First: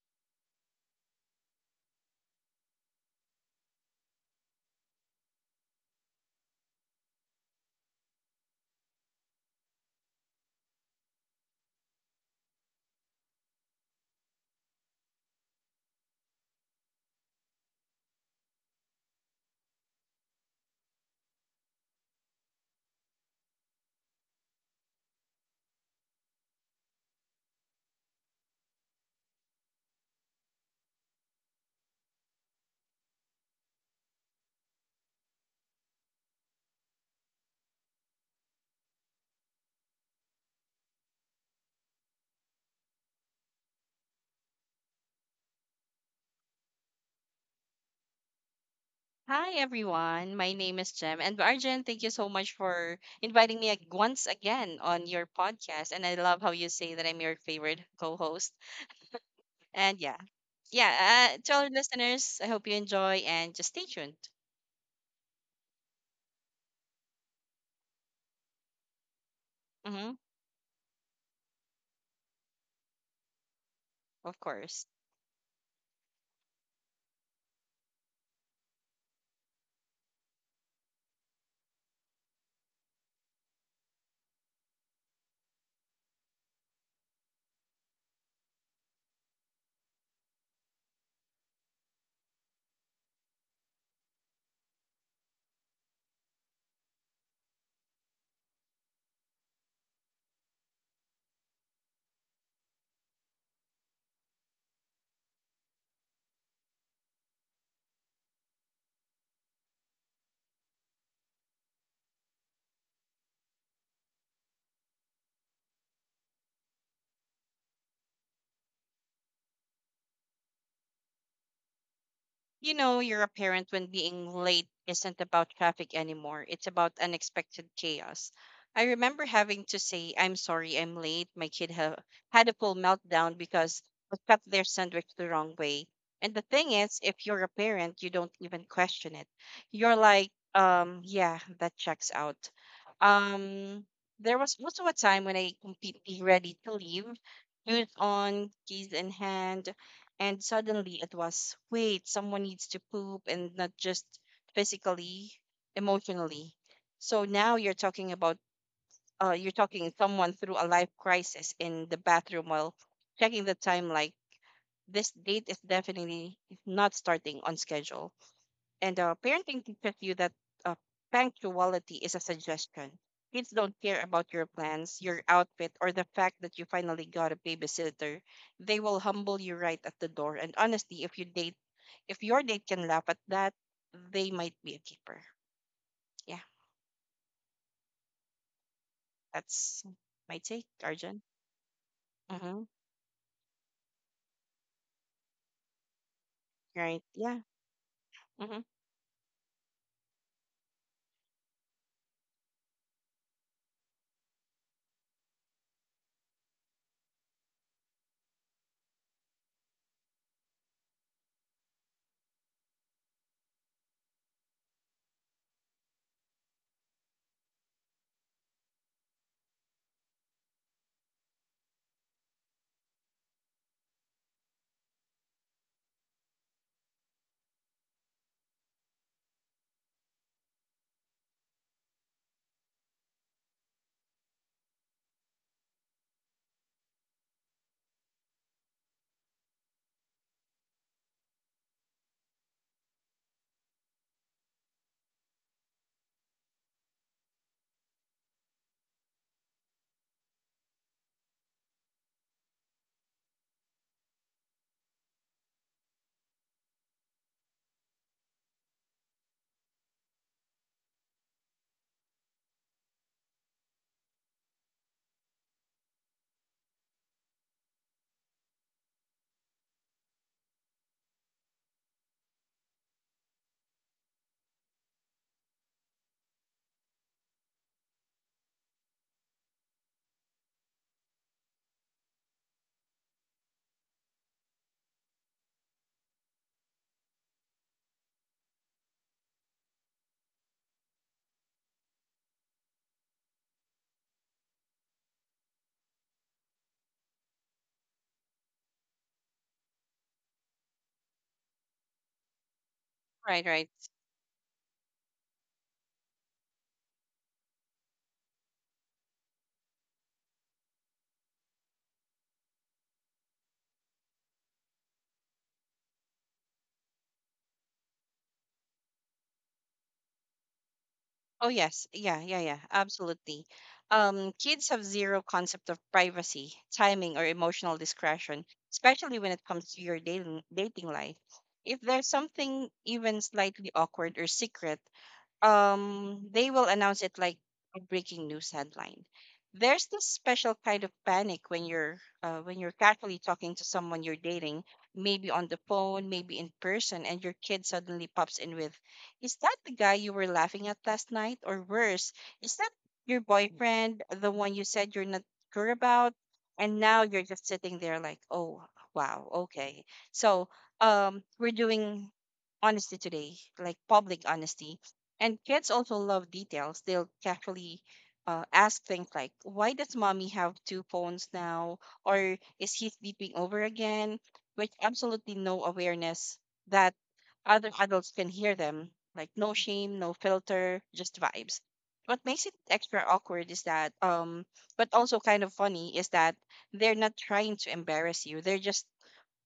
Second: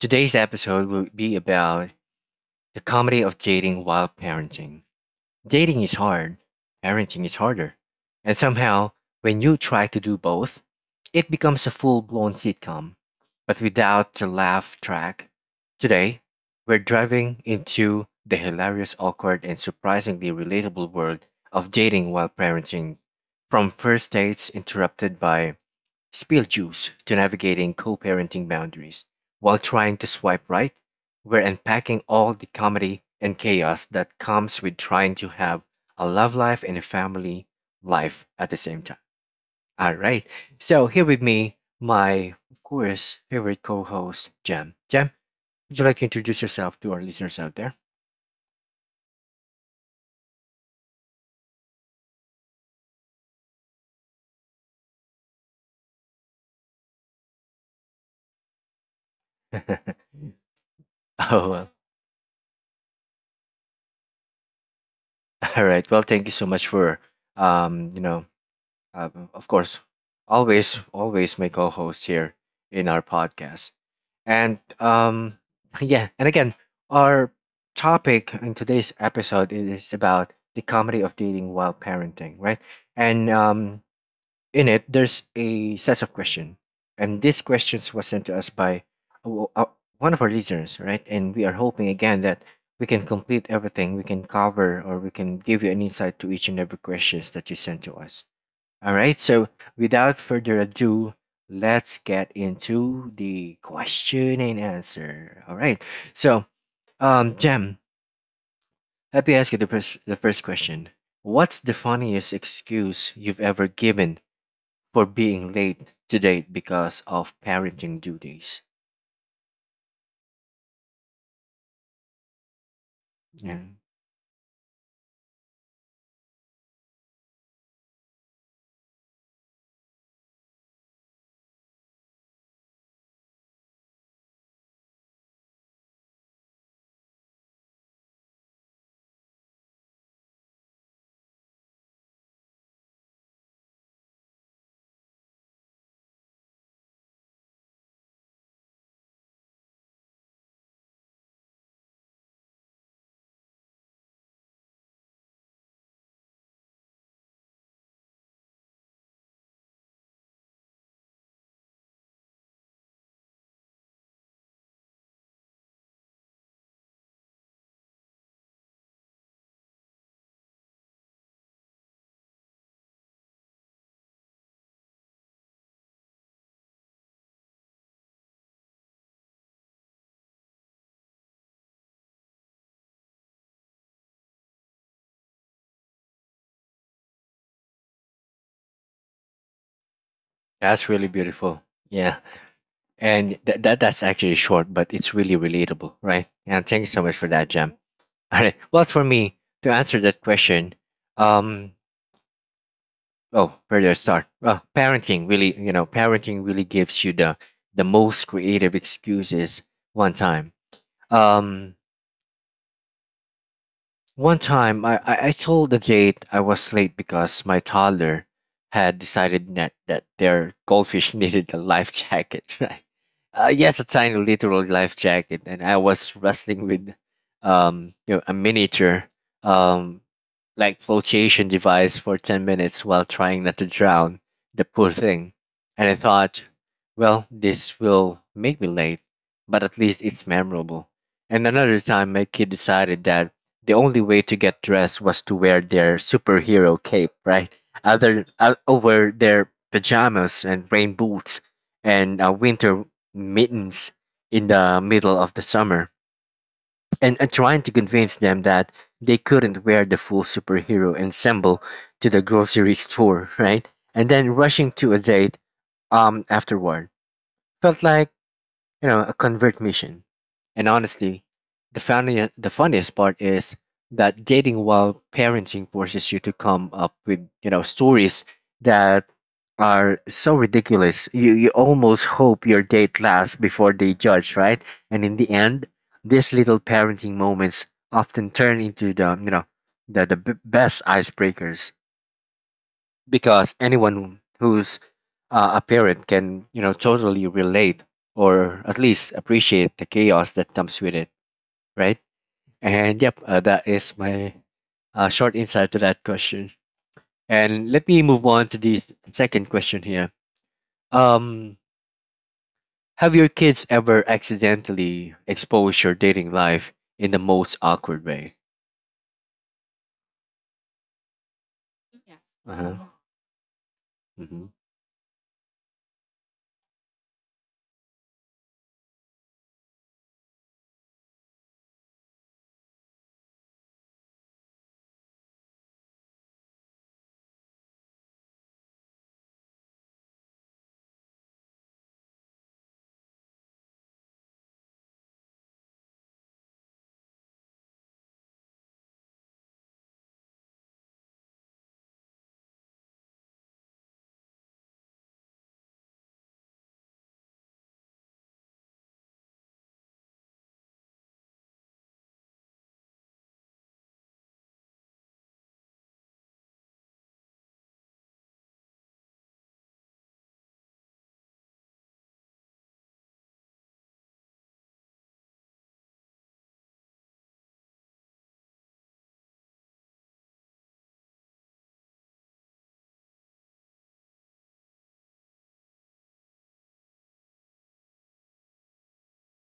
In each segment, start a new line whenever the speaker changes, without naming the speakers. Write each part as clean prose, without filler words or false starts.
Today's episode will be about the comedy of dating while parenting. Dating is hard, parenting is harder. And somehow, when you try to do both, it becomes a full blown sitcom, but without the laugh track. Today, we're driving into the hilarious, awkward, and surprisingly relatable world of dating while parenting. From first dates interrupted by spilled juice to navigating co-parenting boundaries while trying to swipe right, we're unpacking all the comedy and chaos that comes with trying to have a love life and a family life at the same time. All right. So here with me, my of course favorite co-host, Jam. Jam, would you like to introduce yourself to our listeners out there?
Hi everyone, my name is Jem and Arjun, thank you so much for inviting me once again on your podcast. And I love how you say that I'm your favorite co-host.
Oh,
And yeah. To our
well,
listeners, I hope you enjoy and just stay tuned.
all right. Well, thank you so much for um, you know, of course,
Mm-hmm,
always, always my co-host here in our podcast.
of
And
course.
yeah, and again, our topic in today's episode is about the comedy of dating while parenting, right? And in it, there's a set of questions, and these questions were sent to us by uh, uh, one of our listeners, right? And we are hoping again that we can complete everything, we can cover, or we can give you an insight to each and every questions that you sent to us. All right, so without further ado, let's get into the question and answer. All right, so Jem, let me ask you the first question. What's the funniest excuse you've ever given for being late to date because of parenting duties?
You know, you're a
Yeah,
parent when being late isn't about traffic anymore. It's about unexpected chaos. I remember having to say, I'm sorry, I'm late. My kid had a full meltdown because I cut their sandwich the wrong way. And the thing is, if you're a parent, you don't even question it. You're like, yeah, that checks out. Um, there was also a time when I completely ready to leave, shoes on, keys in hand, and suddenly it was, wait, someone needs to poop, and not just physically, emotionally. So now you're talking about, you're talking someone through a life crisis in the bathroom while checking the time, like, this date is definitely not starting on schedule. And parenting teaches you that, uh, punctuality is a suggestion. Kids don't care about your plans, your outfit, or the fact that you finally got a babysitter. They will humble you right at the door. And honestly, if you date, if your date can laugh at that, they might be a keeper. Yeah, that's my take,
that's really
Arjun.
beautiful. Yeah,
Mm-hmm.
and that's actually short, but it's really relatable, right? And thank you so
Right.
much for
Yeah.
that, Jem. All right,
Mm-hmm.
well, for me to answer that question, um, oh, where do I start? Parenting really, you know, parenting really gives you the most creative excuses. One time, um, I told the date I was late because my toddler had decided that their goldfish needed a life jacket right? Yes, a tiny literal life jacket, and I was wrestling with you know, a miniature um like flotation device for 10 minutes while trying not to drown the poor thing. And I thought, well, this will make me late, but at least it's memorable. And another time, my kid decided that the only way to get dressed was to wear their superhero cape, right? Other Over their pajamas and rain boots and winter mittens in the middle of the summer, and trying to convince them that they couldn't wear the full superhero ensemble to the grocery store, right? And then rushing to a date afterward. Felt like, you know, a convert mission. And honestly, the funniest part is that dating while parenting forces you to come up with, you know, stories that are so ridiculous. You almost hope your date laughs before they judge, right? And in the end, these little parenting moments often turn into the, you know, the best icebreakers, because anyone who's a parent can, you know, totally relate or at least appreciate the chaos that comes with it, right? And yep,
Right.
that
Right.
is my short insight to that question. And let me move on to the second question here. um have your kids ever accidentally exposed your dating life in the most awkward way?
Oh yes, yeah,
Uh-huh.
absolutely.
Mm-hmm.
Kids have zero concept of privacy, timing, or emotional discretion, especially when it comes to your dating life. If there's something even slightly awkward or secret, they will announce it like a breaking news headline. There's this special kind of panic when you're casually talking to someone you're dating, maybe on the phone, maybe in person, and your kid suddenly pops in with, is that the guy you were laughing at last night? Or worse, is that your boyfriend, the one you said you're not sure about? And now you're just sitting there like, oh, wow, okay, so, we're doing honesty today, like public honesty. And kids also love details. They'll casually ask things like, why does mommy have two phones now? Or is he sleeping over again? With absolutely no awareness that other adults can hear them. Like, no shame, no filter, just vibes. What makes it extra awkward is that, but also kind of funny, is that they're not trying to embarrass you. They're just,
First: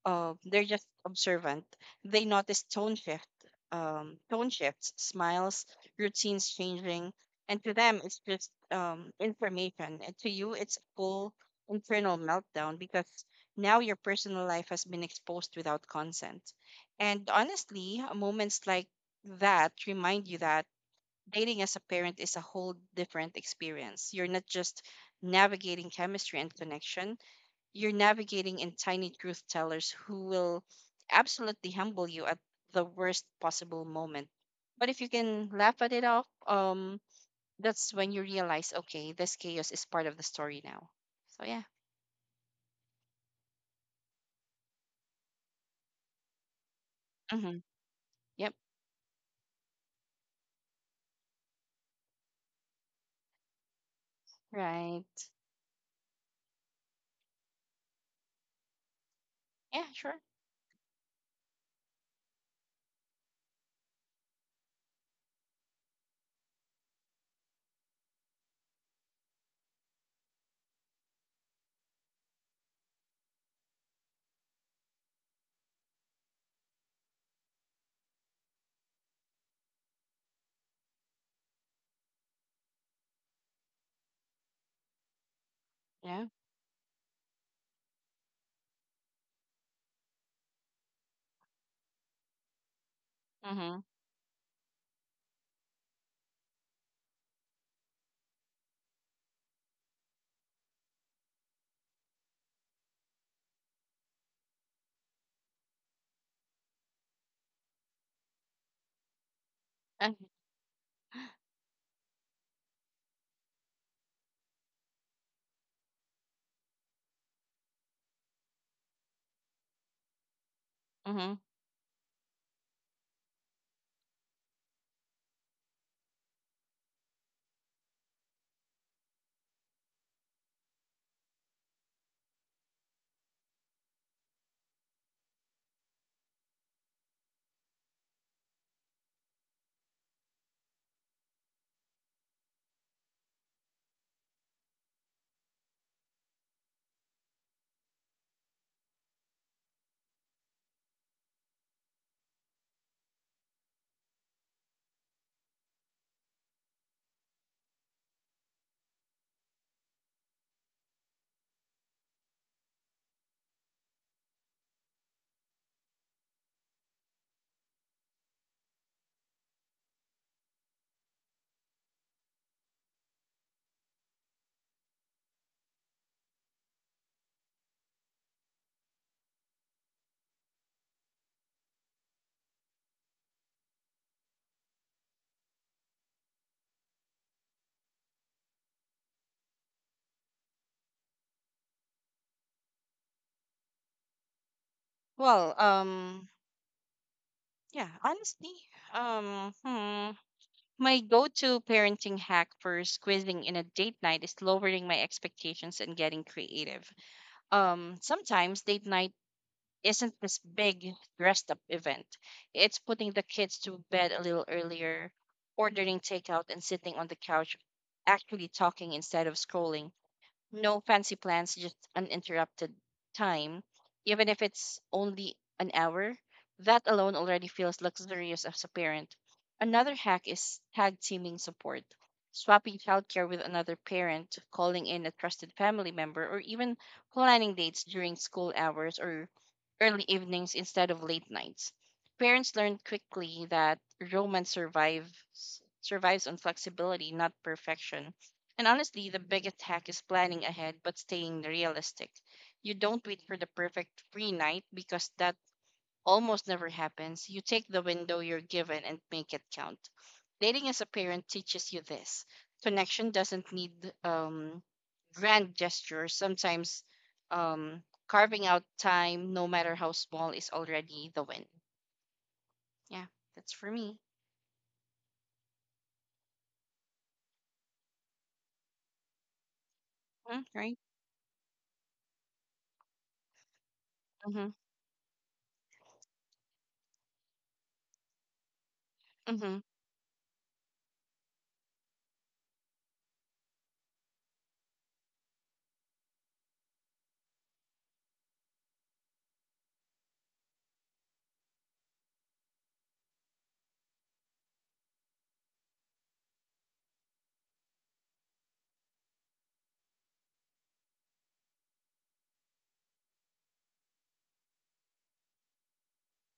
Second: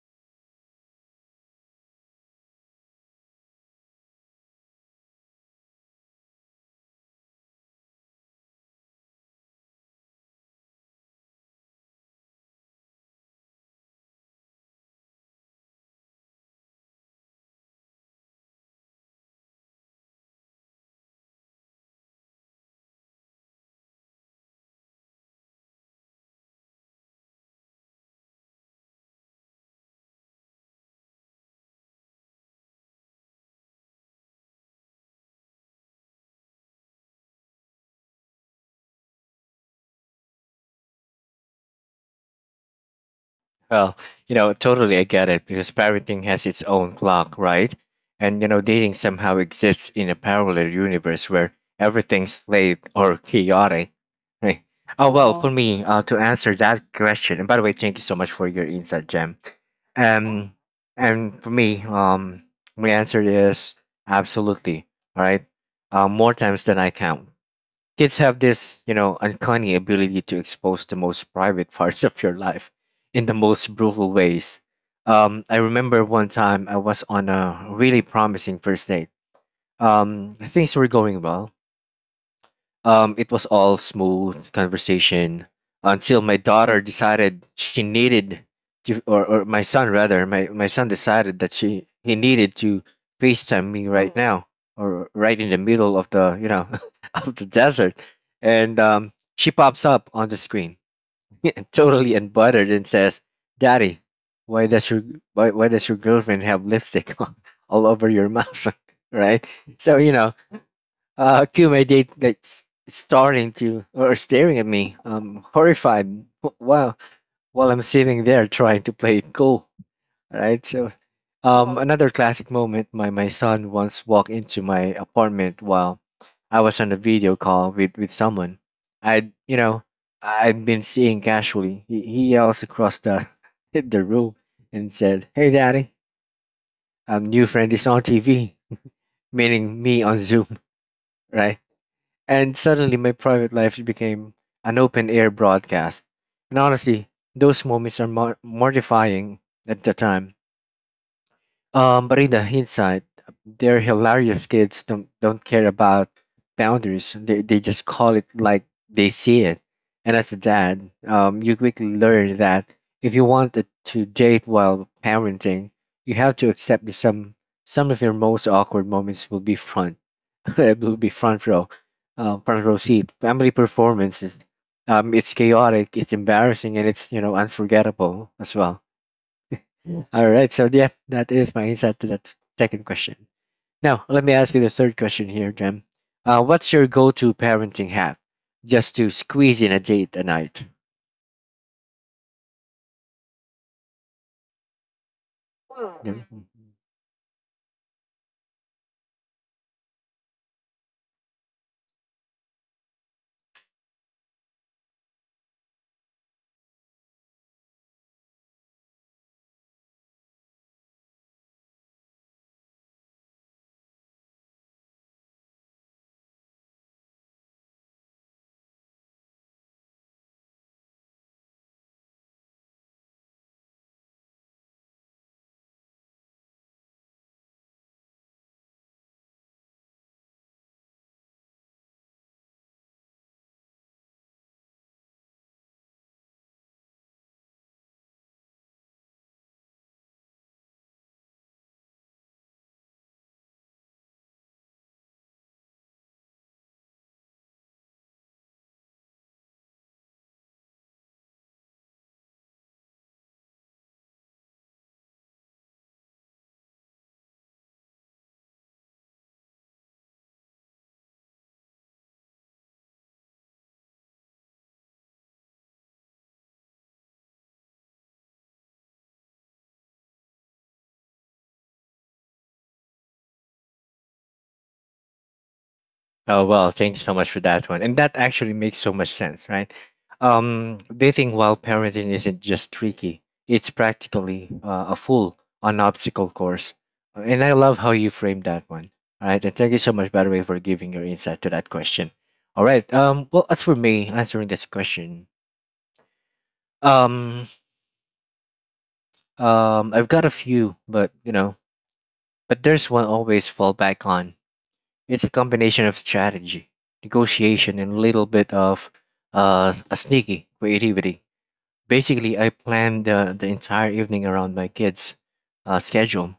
they're just observant. They notice tone shifts, smiles, routines changing, and to them it's just, information. And to you, it's full internal meltdown because now your personal life has been exposed without consent. And honestly, moments like that remind you that dating as a parent is a whole different experience. You're not just navigating chemistry and connection, you're navigating in tiny truth tellers who will absolutely humble you at the worst possible moment. But if you can laugh at it off, that's when you realize, okay, this chaos is part of the story now. So yeah.
Well, you know, totally, I get it, because parenting has its own clock,
Mm-hmm.
right? And, you
Yep.
know, dating somehow exists in a parallel universe where everything's late or chaotic. Right. Oh
Right.
well, for me, to answer that question, and by the way, thank you so much for your insight, Jem.
Yeah. Sure.
Um, and for me, my answer is absolutely. All right, more times than I count. Kids have this, you know, uncanny ability to expose the most private parts of your life in the most brutal ways. I remember one time I was on a really promising first date. Things were going well, it was all smooth conversation until
Yeah.
my daughter decided she needed to, or my son rather, my son decided that she he needed to FaceTime
Mm-hmm.
me right now or right in the middle of the, you know, of the desert, and she pops up on the screen, totally unbothered, and says, "Daddy, why does your why does your girlfriend have lipstick all over your mouth?" right? So, you
And,
know, Akume, they like starting to or staring at me, horrified. While I'm sitting there trying to play it cool, right? So,
mm-hmm.
another classic moment. My son once walked into my apartment while I was on a video call with someone. I, you know, I'd been seeing casually. He yells across the the room and said, "Hey, daddy, new friend is on TV," meaning me on Zoom, right? And suddenly my private life became an open air broadcast. And honestly, those moments are mortifying at the time, but in the hindsight, they're hilarious. Kids don't care about boundaries. They just call it like they see it. And as a dad, you quickly learn that if you want it to date while parenting, you have to accept that some of your most awkward moments will be front, it will be front row seat. Family performances. It's chaotic, it's embarrassing, and it's, you know, unforgettable as well. All right. So yeah, that is my insight to that second question. Now let me ask you the third question here, Jem. What's your go-to parenting hack just to squeeze in a date a night?
Well,
Yeah. Mm-hmm.
yeah. Honestly, um, hmm, my go-to parenting hack for squeezing in a date night is lowering my expectations and getting creative. Sometimes date night isn't this big dressed up event. It's putting the kids to bed a little earlier, ordering takeout and sitting on the couch actually talking instead of scrolling. No fancy plans, just uninterrupted time. Even if it's only an hour, that alone already feels luxurious as a parent. Another hack is tag teaming support. Swapping childcare with another parent, calling in a trusted family member, or even planning dates during school hours or early evenings instead of late nights. Parents learn quickly that romance survives on flexibility, not perfection. And honestly, the biggest hack is planning ahead but staying realistic. You don't wait for the perfect free night because that almost never happens. You take the window you're given and make it count. Dating as a parent teaches you this. Connection doesn't need, um, grand gestures. Sometimes carving out time, no matter how small, is already the win. Yeah, that's for me.
Oh well, thanks so much for that one. And that actually makes so much sense, right?
Mm, right?
Dating while parenting isn't just tricky; it's practically
Mm-hmm.
a full on obstacle course. And I love how you framed that one. All right, and
Mm-hmm.
thank you so much, by the way, for giving your insight to that question. All right. Well, as for me answering this question, um, I've got a few, but, you know, but there's one always fall back on. It's a combination of strategy, negotiation, and a little bit of a sneaky creativity. Basically, I plan the entire evening around my kids' schedule.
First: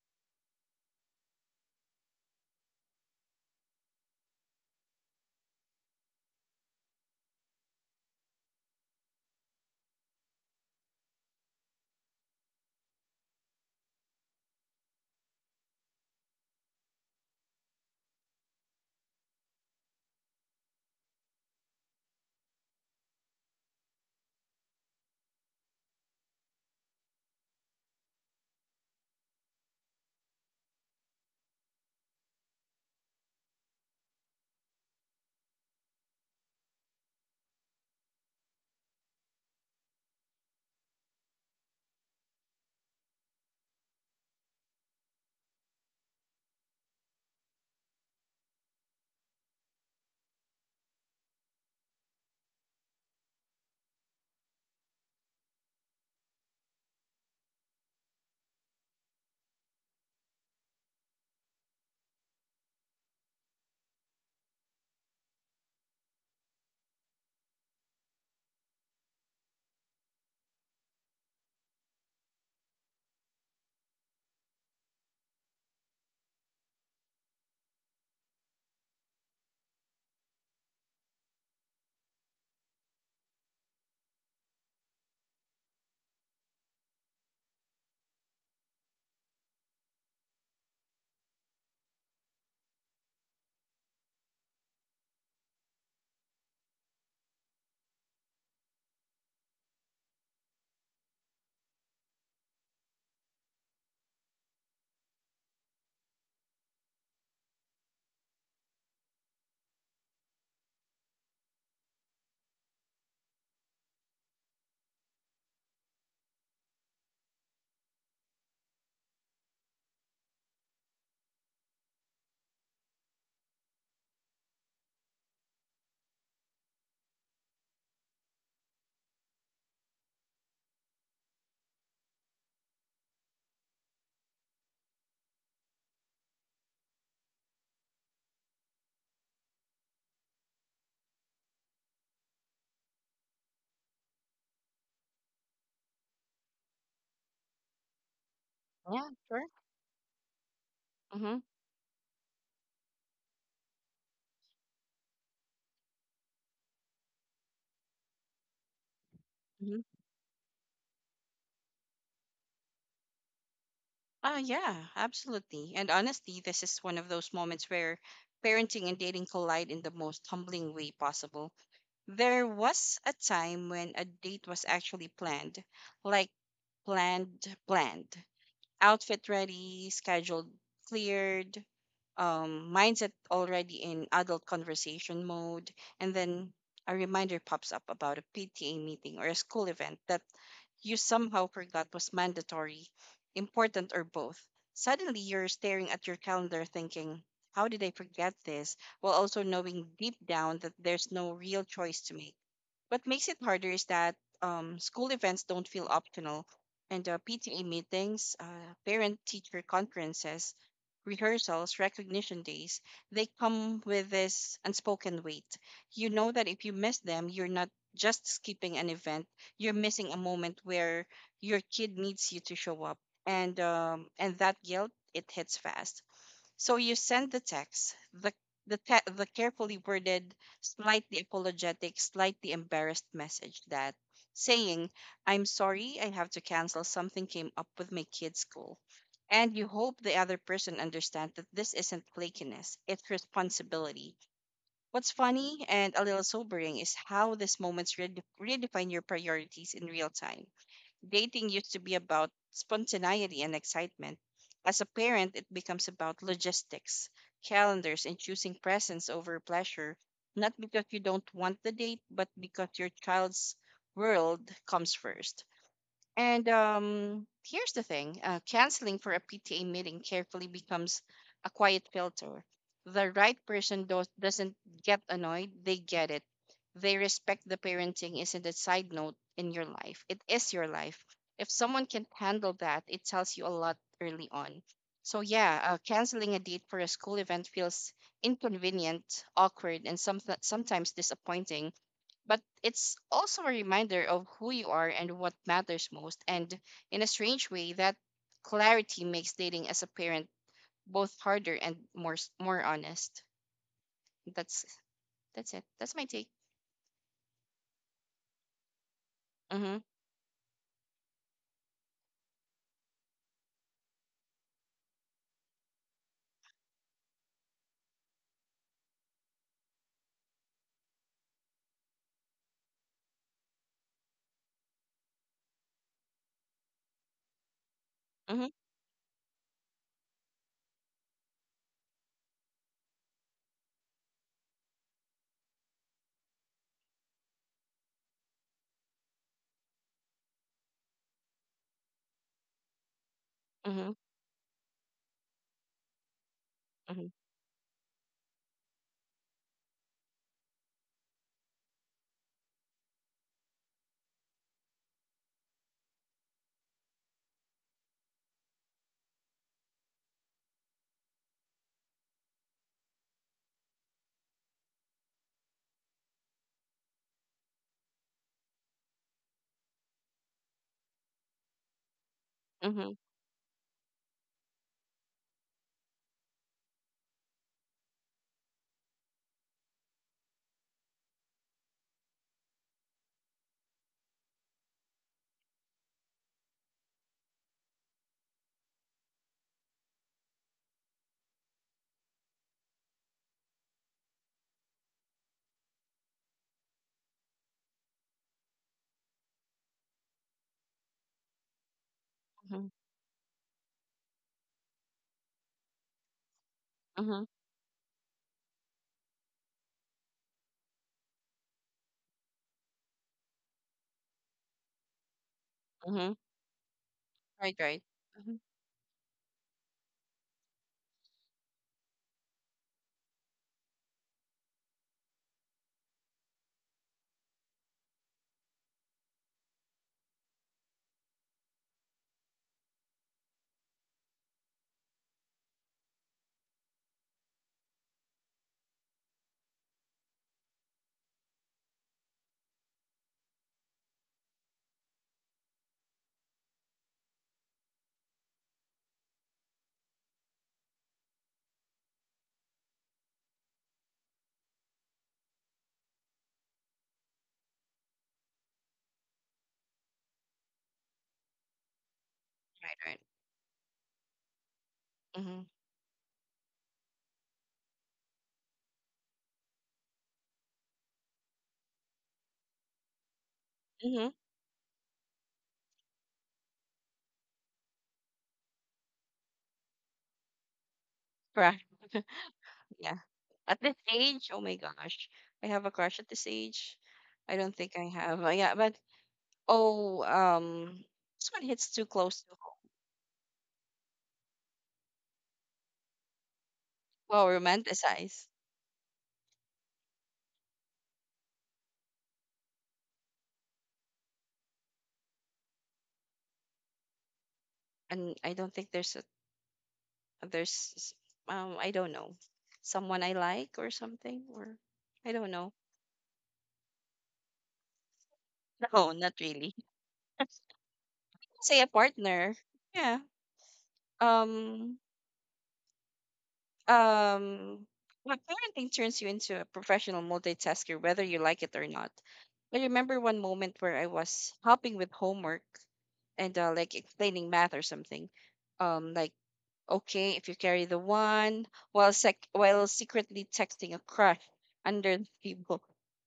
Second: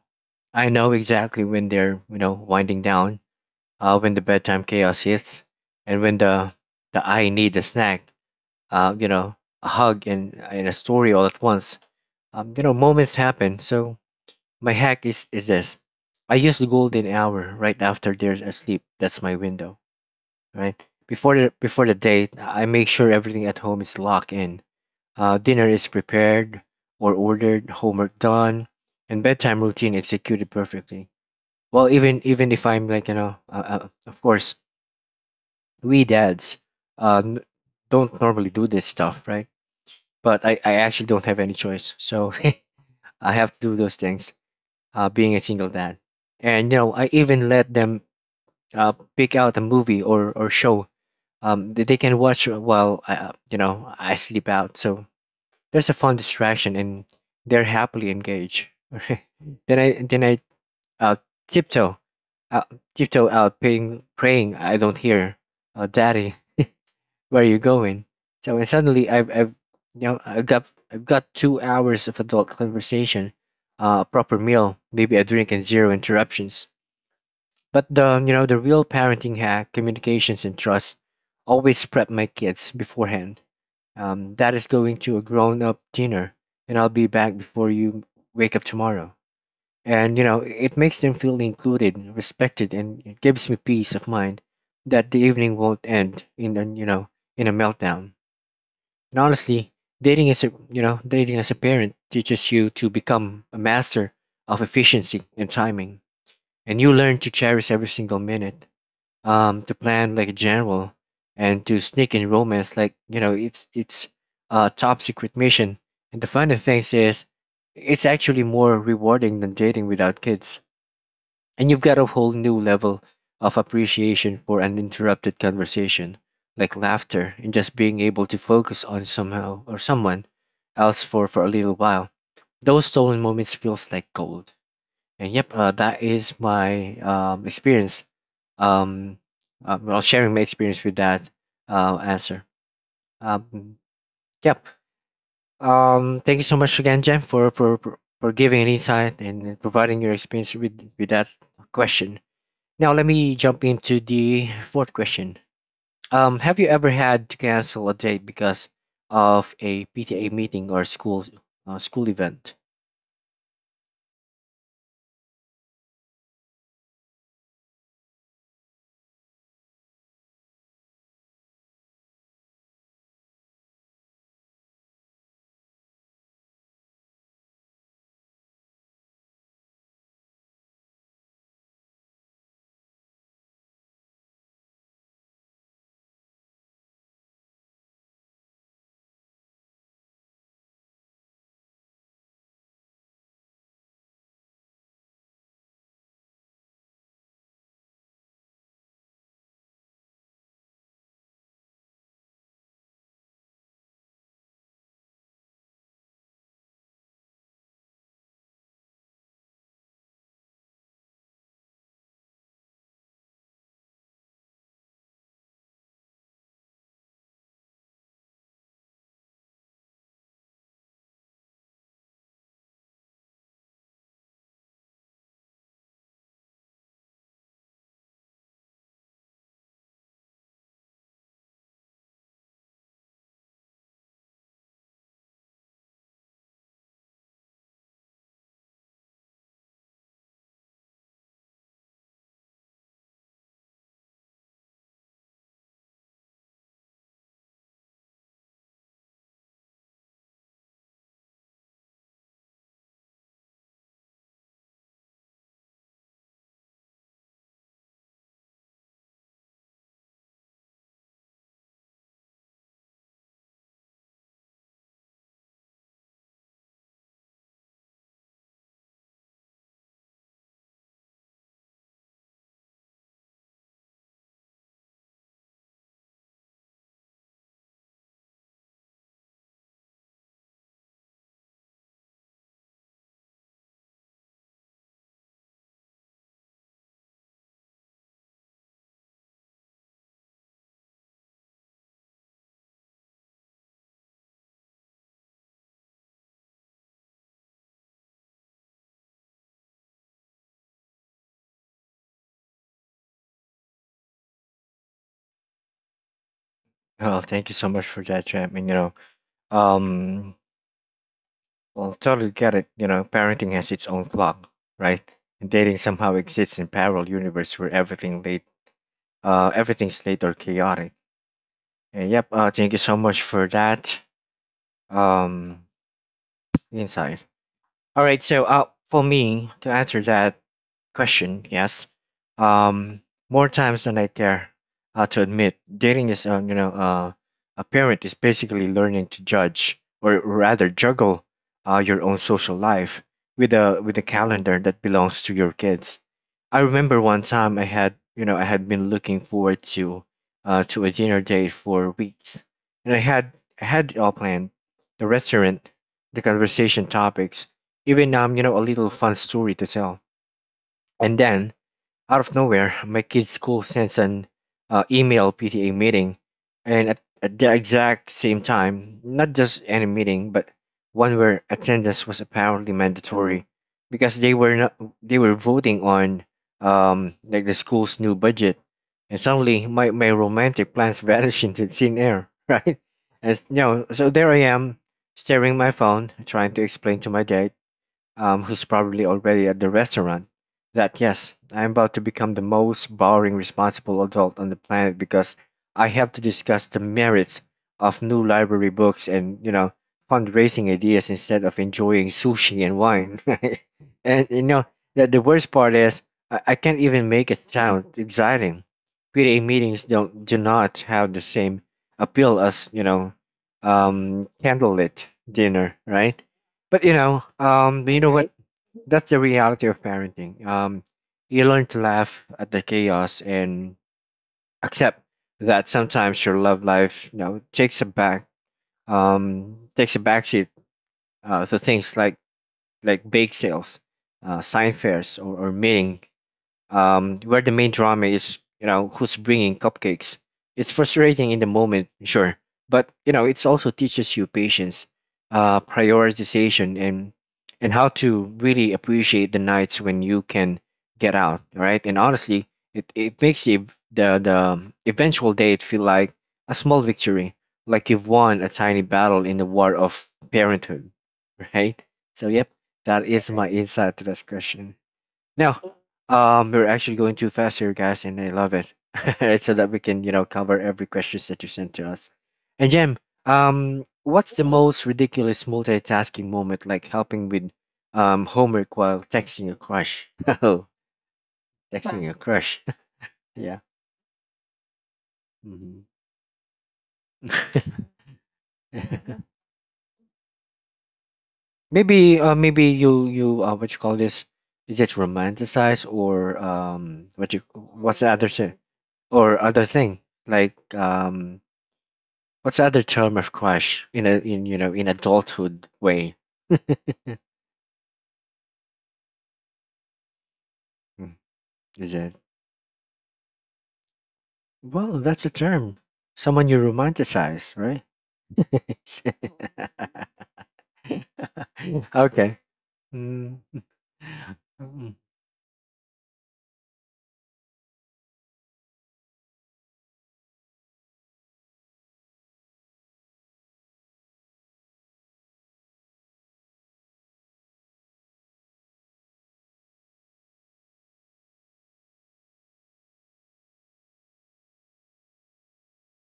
I know exactly when they're, you know, winding down, when the bedtime chaos hits, and when the I need a snack, you know, a hug and a story all at once. You know, moments happen. So my hack is this: I use the golden hour right after they're asleep. That's my window, right? Before the date, I make sure everything at home is locked in. Dinner is prepared or ordered, homework done, and bedtime routine executed perfectly. Well, even if I'm like, you know, of course, we dads uh, n- don't normally do this stuff, right? But I actually don't have any choice, so I have to do those things. Being a single dad, and, you know, I even let them pick out a movie or show they can watch while, you know, I sleep out. So there's a fun distraction, and they're happily engaged. Then I uh, tiptoe, uh, tiptoe out, praying, praying I don't hear, "Daddy, where are you going?" So, and suddenly I've you know I've got 2 hours of adult conversation, a proper meal, maybe a drink, and zero interruptions. But the, you know, the real parenting hack, communications and trust, always prep my kids beforehand, Dad going to a grown up dinner, and I'll be back before you wake up tomorrow. And, you know, it makes them feel included, respected, and it gives me peace of mind that the evening won't end in, a you know, in a meltdown. And honestly, dating as a parent teaches you to become a master of efficiency and timing. And you learn to cherish every single minute, to plan like a general and to sneak in romance like, you know, it's a top secret mission. And the funny thing is, it's actually more rewarding than dating without kids. And you've got a whole new level of appreciation for an interrupted conversation, like laughter, and just being able to focus on somehow or someone else for, a little while. Those stolen moments feels like gold. And yep, that is my experience, um, well, sharing my experience with that answer. Um, yep. Thank you so much again, Jem, for giving an
Yeah,
insight and
sure.
and providing your experience with that
Mm-hmm.
question. Now let me jump into the fourth question. Have you ever had to cancel a date because of a PTA meeting or school school event?
Ah, yeah, absolutely. And honestly, this is one of those moments where parenting and dating collide in the most humbling way possible. There was a time when a date was actually planned, like, planned, planned, outfit ready, scheduled, cleared, mindset already in adult conversation mode, and then a reminder pops up about a PTA meeting or a school event that you somehow forgot was mandatory, important, or both. Suddenly, you're staring at your calendar thinking, how did I forget this? While also knowing deep down that there's no real choice to make. What makes it harder is that, school events don't feel optional, and PTA meetings, parent teacher conferences, rehearsals, recognition days, they come with this unspoken weight. You know that if you miss them, you're not just skipping an event, you're missing a moment where your kid needs you to show up. And that guilt, it hits fast. So you send the text, the carefully worded, slightly apologetic, slightly embarrassed message that saying, "I'm sorry, I have to cancel. Something came up with my kid's school." And you hope the other person understands that this isn't flakiness, it's responsibility. What's funny and a little sobering is how these moments redefine your priorities in real time. Dating used to be about spontaneity and excitement. As a parent, it becomes about logistics, calendars, and choosing presents over pleasure, not because you don't want the date, but because your child's world comes first. And here's the thing, canceling for a PTA meeting carefully becomes a quiet filter. The right doesn't get annoyed, they get it. They respect the parenting isn't a side note in your life, it is your life. If someone can handle that, it tells you a lot early on. So, yeah, canceling a date for a school event feels inconvenient, awkward, and sometimes disappointing, but it's also a reminder of who you are and what matters most. And in a strange way, that clarity makes dating as a parent both harder and more honest. That's that's it. That's my take.
Oh, thank you so much for that, Jem. And you know,
Mhm.
um, well, totally get it. You know, parenting has its own clock, right? And dating somehow exists in parallel universe where everything's late or chaotic. And yep, thank you so much for that um insight. All right, so
Mhm.
for me to answer that question, yes. Um, More times than I care to admit, dating is, a parent is basically learning to judge or rather juggle your own social life with a
Mhm.
with a calendar that belongs to your kids. I remember
Mhm.
one time I had, I had been looking forward to a dinner date for weeks, and I had it all planned, the restaurant, the conversation topics, even a little fun story to tell. And then out of nowhere, my kid's school sends an email PTA meeting, and at the exact same time, not just any meeting, but one where attendance was apparently
Mhm.
mandatory because they were not they were voting on like the school's new budget, and suddenly my romantic plans vanish into thin air, right? And you know, so there I am staring at my phone, trying to explain to my dad, who's probably already at the restaurant, that yes, I'm about to become the most boring responsible adult on the planet because I have to discuss the merits of new library books and, you know, fundraising ideas instead of enjoying sushi
Mhm.
and wine. Right? And, you know, the worst part is I can't even
Mhm.
make it sound exciting. PTA meetings don't do not have the same appeal as, you know, candlelit dinner,
Mhm.
right? But
Right. Right.
you know what?
Mhm.
Right? That's the reality of parenting. You learn to laugh at the chaos and accept that sometimes your love life, you know, takes a backseat to things like bake sales, sign fairs, or meeting where the main drama is, you know, who's bringing cupcakes. It's frustrating in the moment, sure, but you know, it also teaches you patience, prioritization, and how to really appreciate the nights when you can get out, right? And honestly, it makes the eventual date feel like a small victory, like you've won a tiny battle in the war of parenthood, right? So, yep,
Right. Right.
that is my insight to this question.
Mhm.
Now, we're actually going too fast here, guys, and I love it. So that we can, you know, cover every questions that you sent to us. And Jem,
Mhm.
what's the most ridiculous multitasking moment, like helping with homework while texting a crush? Oh,
Right.
texting a crush.
Yeah.
Yeah.
At this age, oh my gosh, I have a
Hmm.
crush at this age. I don't think I have. Yeah, but oh, this one hits too close
Maybe,
to.
maybe you you what you call this? Is it romanticize or
Well,
what you what's the
romanticized,
other thing or other thing like what's the other term of crush in a in you know in adulthood way?
and I don't think there's a there's s-
Mm,
I don't
is
know,
it?
someone I like or something. Or
Well,
I
that's
don't
a
know.
term. Someone you romanticize, right?
No, not really. Say a partner.
Okay.
Yeah.
Mm.
Um.
Mm.
Um. Well, parenting turns you into a professional multitasker, whether you like it or not. I remember one moment where I was helping with homework and, like, explaining math or something. Like, okay, if you carry the one, while secretly texting a crush under the table.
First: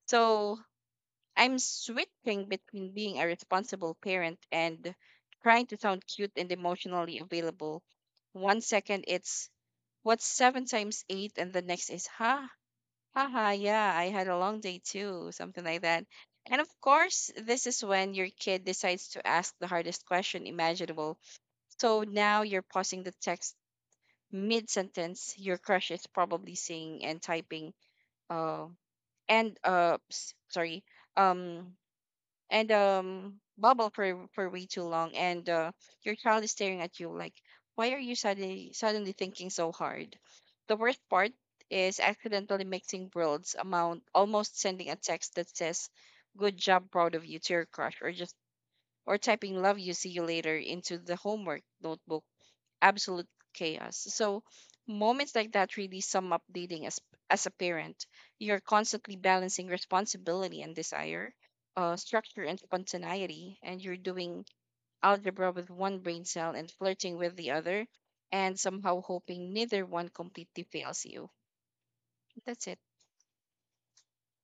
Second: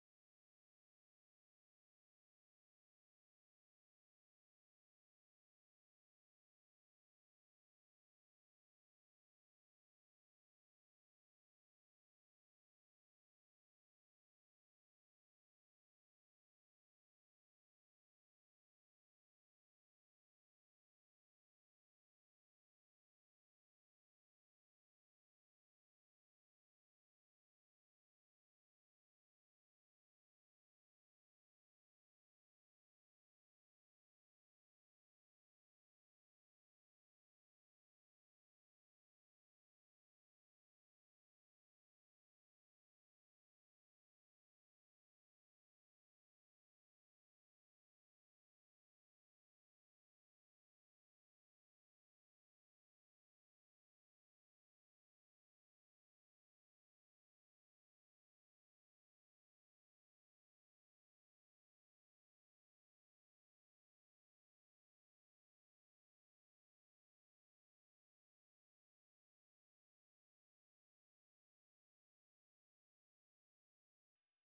So I'm switching between being a responsible parent and trying to sound cute and emotionally available. One second it's, what's seven times eight, and the next is, ha ha ha, yeah, I had a long day too, something like that. And of course, this is when your kid decides to ask the hardest question imaginable. So now you're pausing the text mid sentence, your crush is probably seeing and typing, uh, and s- sorry, um, and bubble for way too long, and your child is staring at you like, why are you suddenly thinking so hard? The worst part is accidentally mixing worlds amount, almost sending a text that says, "Good job, proud of you" to your crush, or just or typing "Love you, see you later" into the homework notebook. Absolute chaos. So moments like that really sum up dating as a parent. You're constantly balancing responsibility and desire, structure and spontaneity, and you're doing algebra with one brain cell and flirting with the other, and somehow hoping neither one completely fails you. That's it.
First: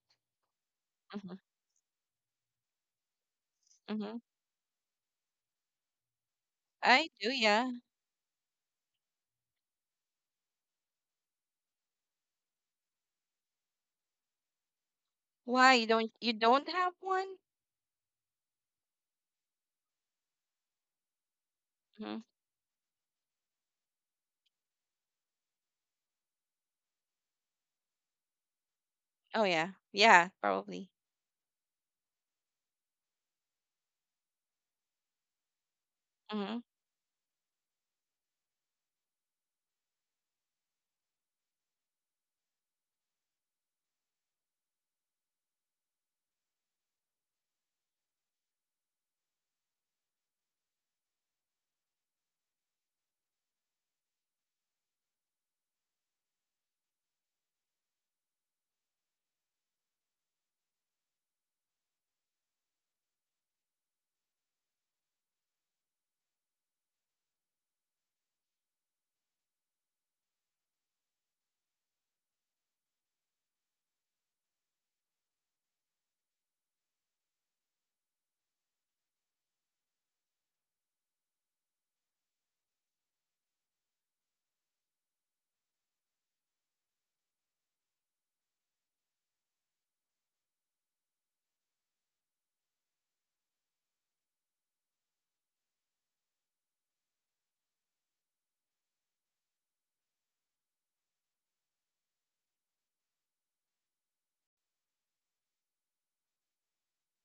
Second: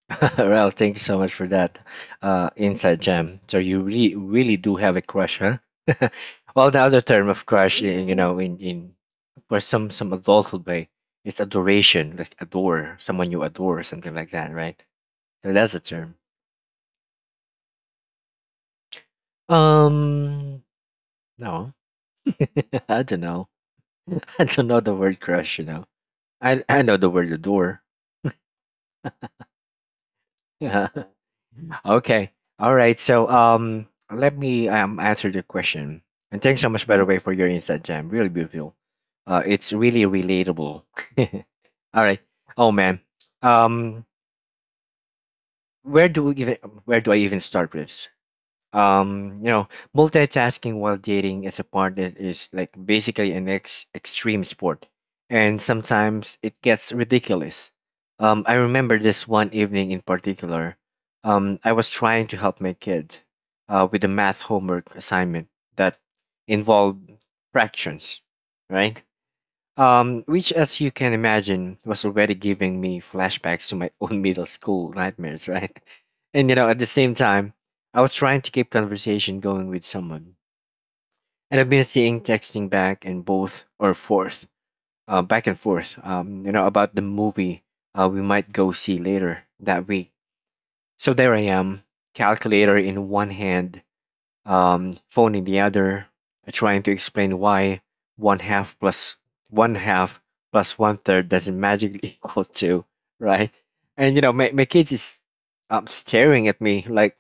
Well, thank you so much
Hmm.
for that inside gem. So you really
Hmm.
really do have a crush, huh? Well, the other
I
term
do,
of
yeah.
crush, in, you know, in for some adulthood way, it's adoration, like adore someone you adore, something like that, right? So
Why
that's a term.
you don't have one?
Um, no,
Hmm.
I don't know. I don't know the word crush. You know, I know the word adore.
Oh yeah, yeah,
Yeah.
probably.
Okay. All right. So let me answer the question. And
Mm-hmm.
thanks so much, by the way, for your insight, Jam. Really beautiful. It's really relatable. All right. Oh man. Um, where do we even where do I even start with? You know, multitasking while dating is a part that is like basically an extreme sport and sometimes it gets ridiculous. I remember this one evening in particular. I was trying to help my kid with a math homework assignment that involved fractions, right? Which, as you can imagine, was already giving me flashbacks to my own middle school nightmares, right? And you know, at the same time, I was trying to keep conversation going with someone, and I've been seeing texting back and forth, you know, about the movie we might go see later that week. So there I am, calculator in one hand, phone in the other, trying to explain why one half plus one half plus one third doesn't magically equal two, right? And you know, my kid is staring at me like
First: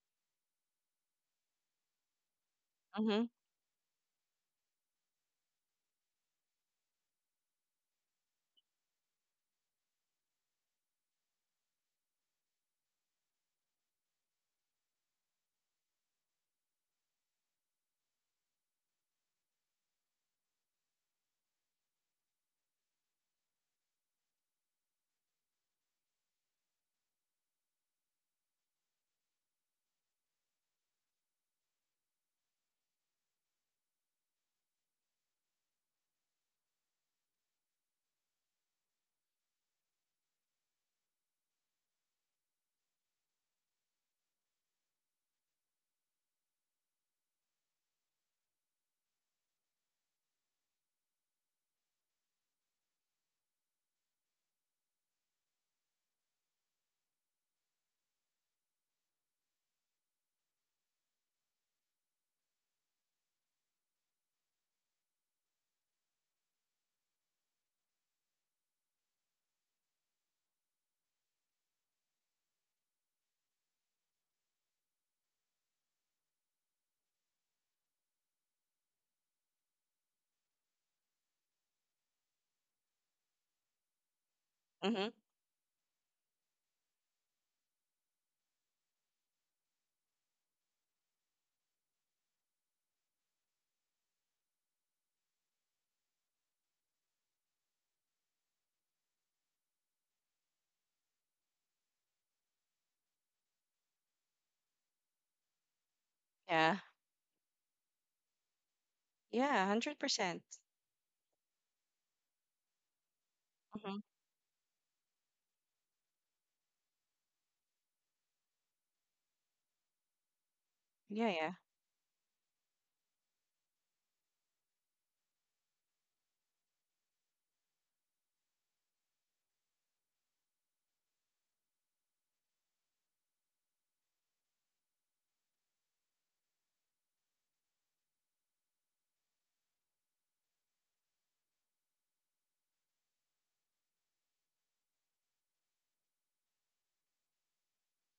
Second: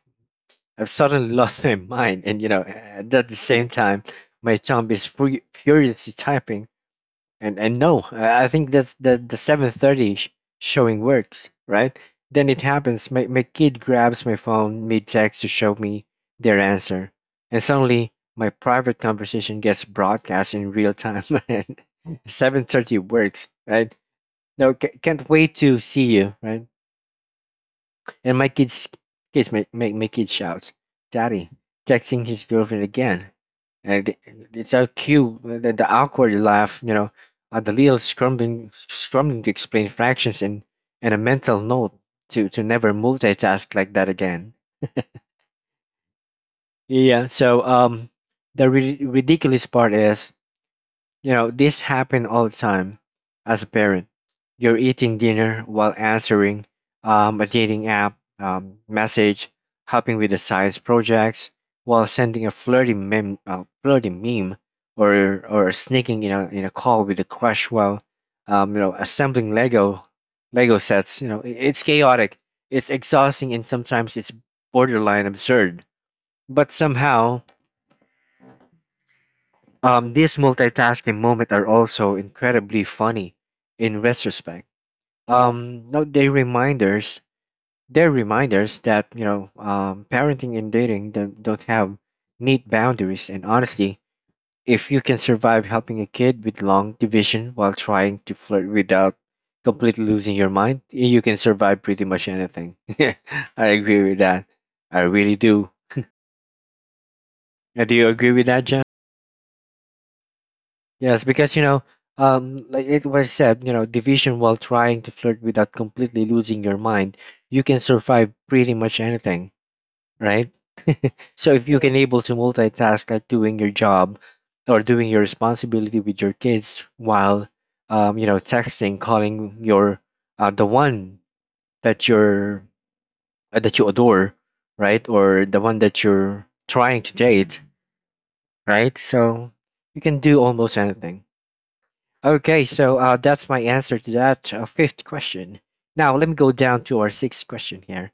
I've suddenly lost my mind, and you know, at
Mm-hmm.
the same time, my thumb is furiously typing and no, I think that the 7:30 showing works, right? Then it happens. My kid grabs my phone mid text to show me their answer, and suddenly my private conversation gets broadcast in real time. And 7:30 works, right? No, can't wait to see you, right? And my kids kids make make my kid shout, Daddy, texting his girlfriend again. And it- it's so cute the awkward laugh, you know, the little scrambling to explain fractions and a mental note to never multitask like that again. Yeah. So the ridiculous part is you know, this happen all the time as a parent. You're eating dinner while answering a dating app message, helping with the science projects, while sending flirty meme, or sneaking in a call with a crush while you know assembling Lego sets. You know, it's chaotic, it's exhausting, and sometimes it's borderline absurd. But somehow these multitasking moments are also incredibly funny in retrospect.
Mm-hmm.
No, they reminders, They're reminders that you know, parenting and dating don't have neat boundaries. And honestly, if you can survive helping a kid with long division while trying to flirt without completely losing your mind, you can survive pretty much anything. I agree with that. I really do.
Yeah,
Do you agree with that, Jen?
yeah, 100%.
Yes, because you know, like it was said, you know,
Mm-hmm.
division while trying to flirt without completely losing your mind, you can survive pretty much anything, right?
Yeah, yeah.
So if you can able to multitask like doing your job or doing your responsibility with your kids while, you know, texting, calling your the one that you're that you adore, right, or the one that you're trying to date, right? So you can do almost anything. Okay, so that's my answer to that fifth question. Now let me go down to our sixth question here.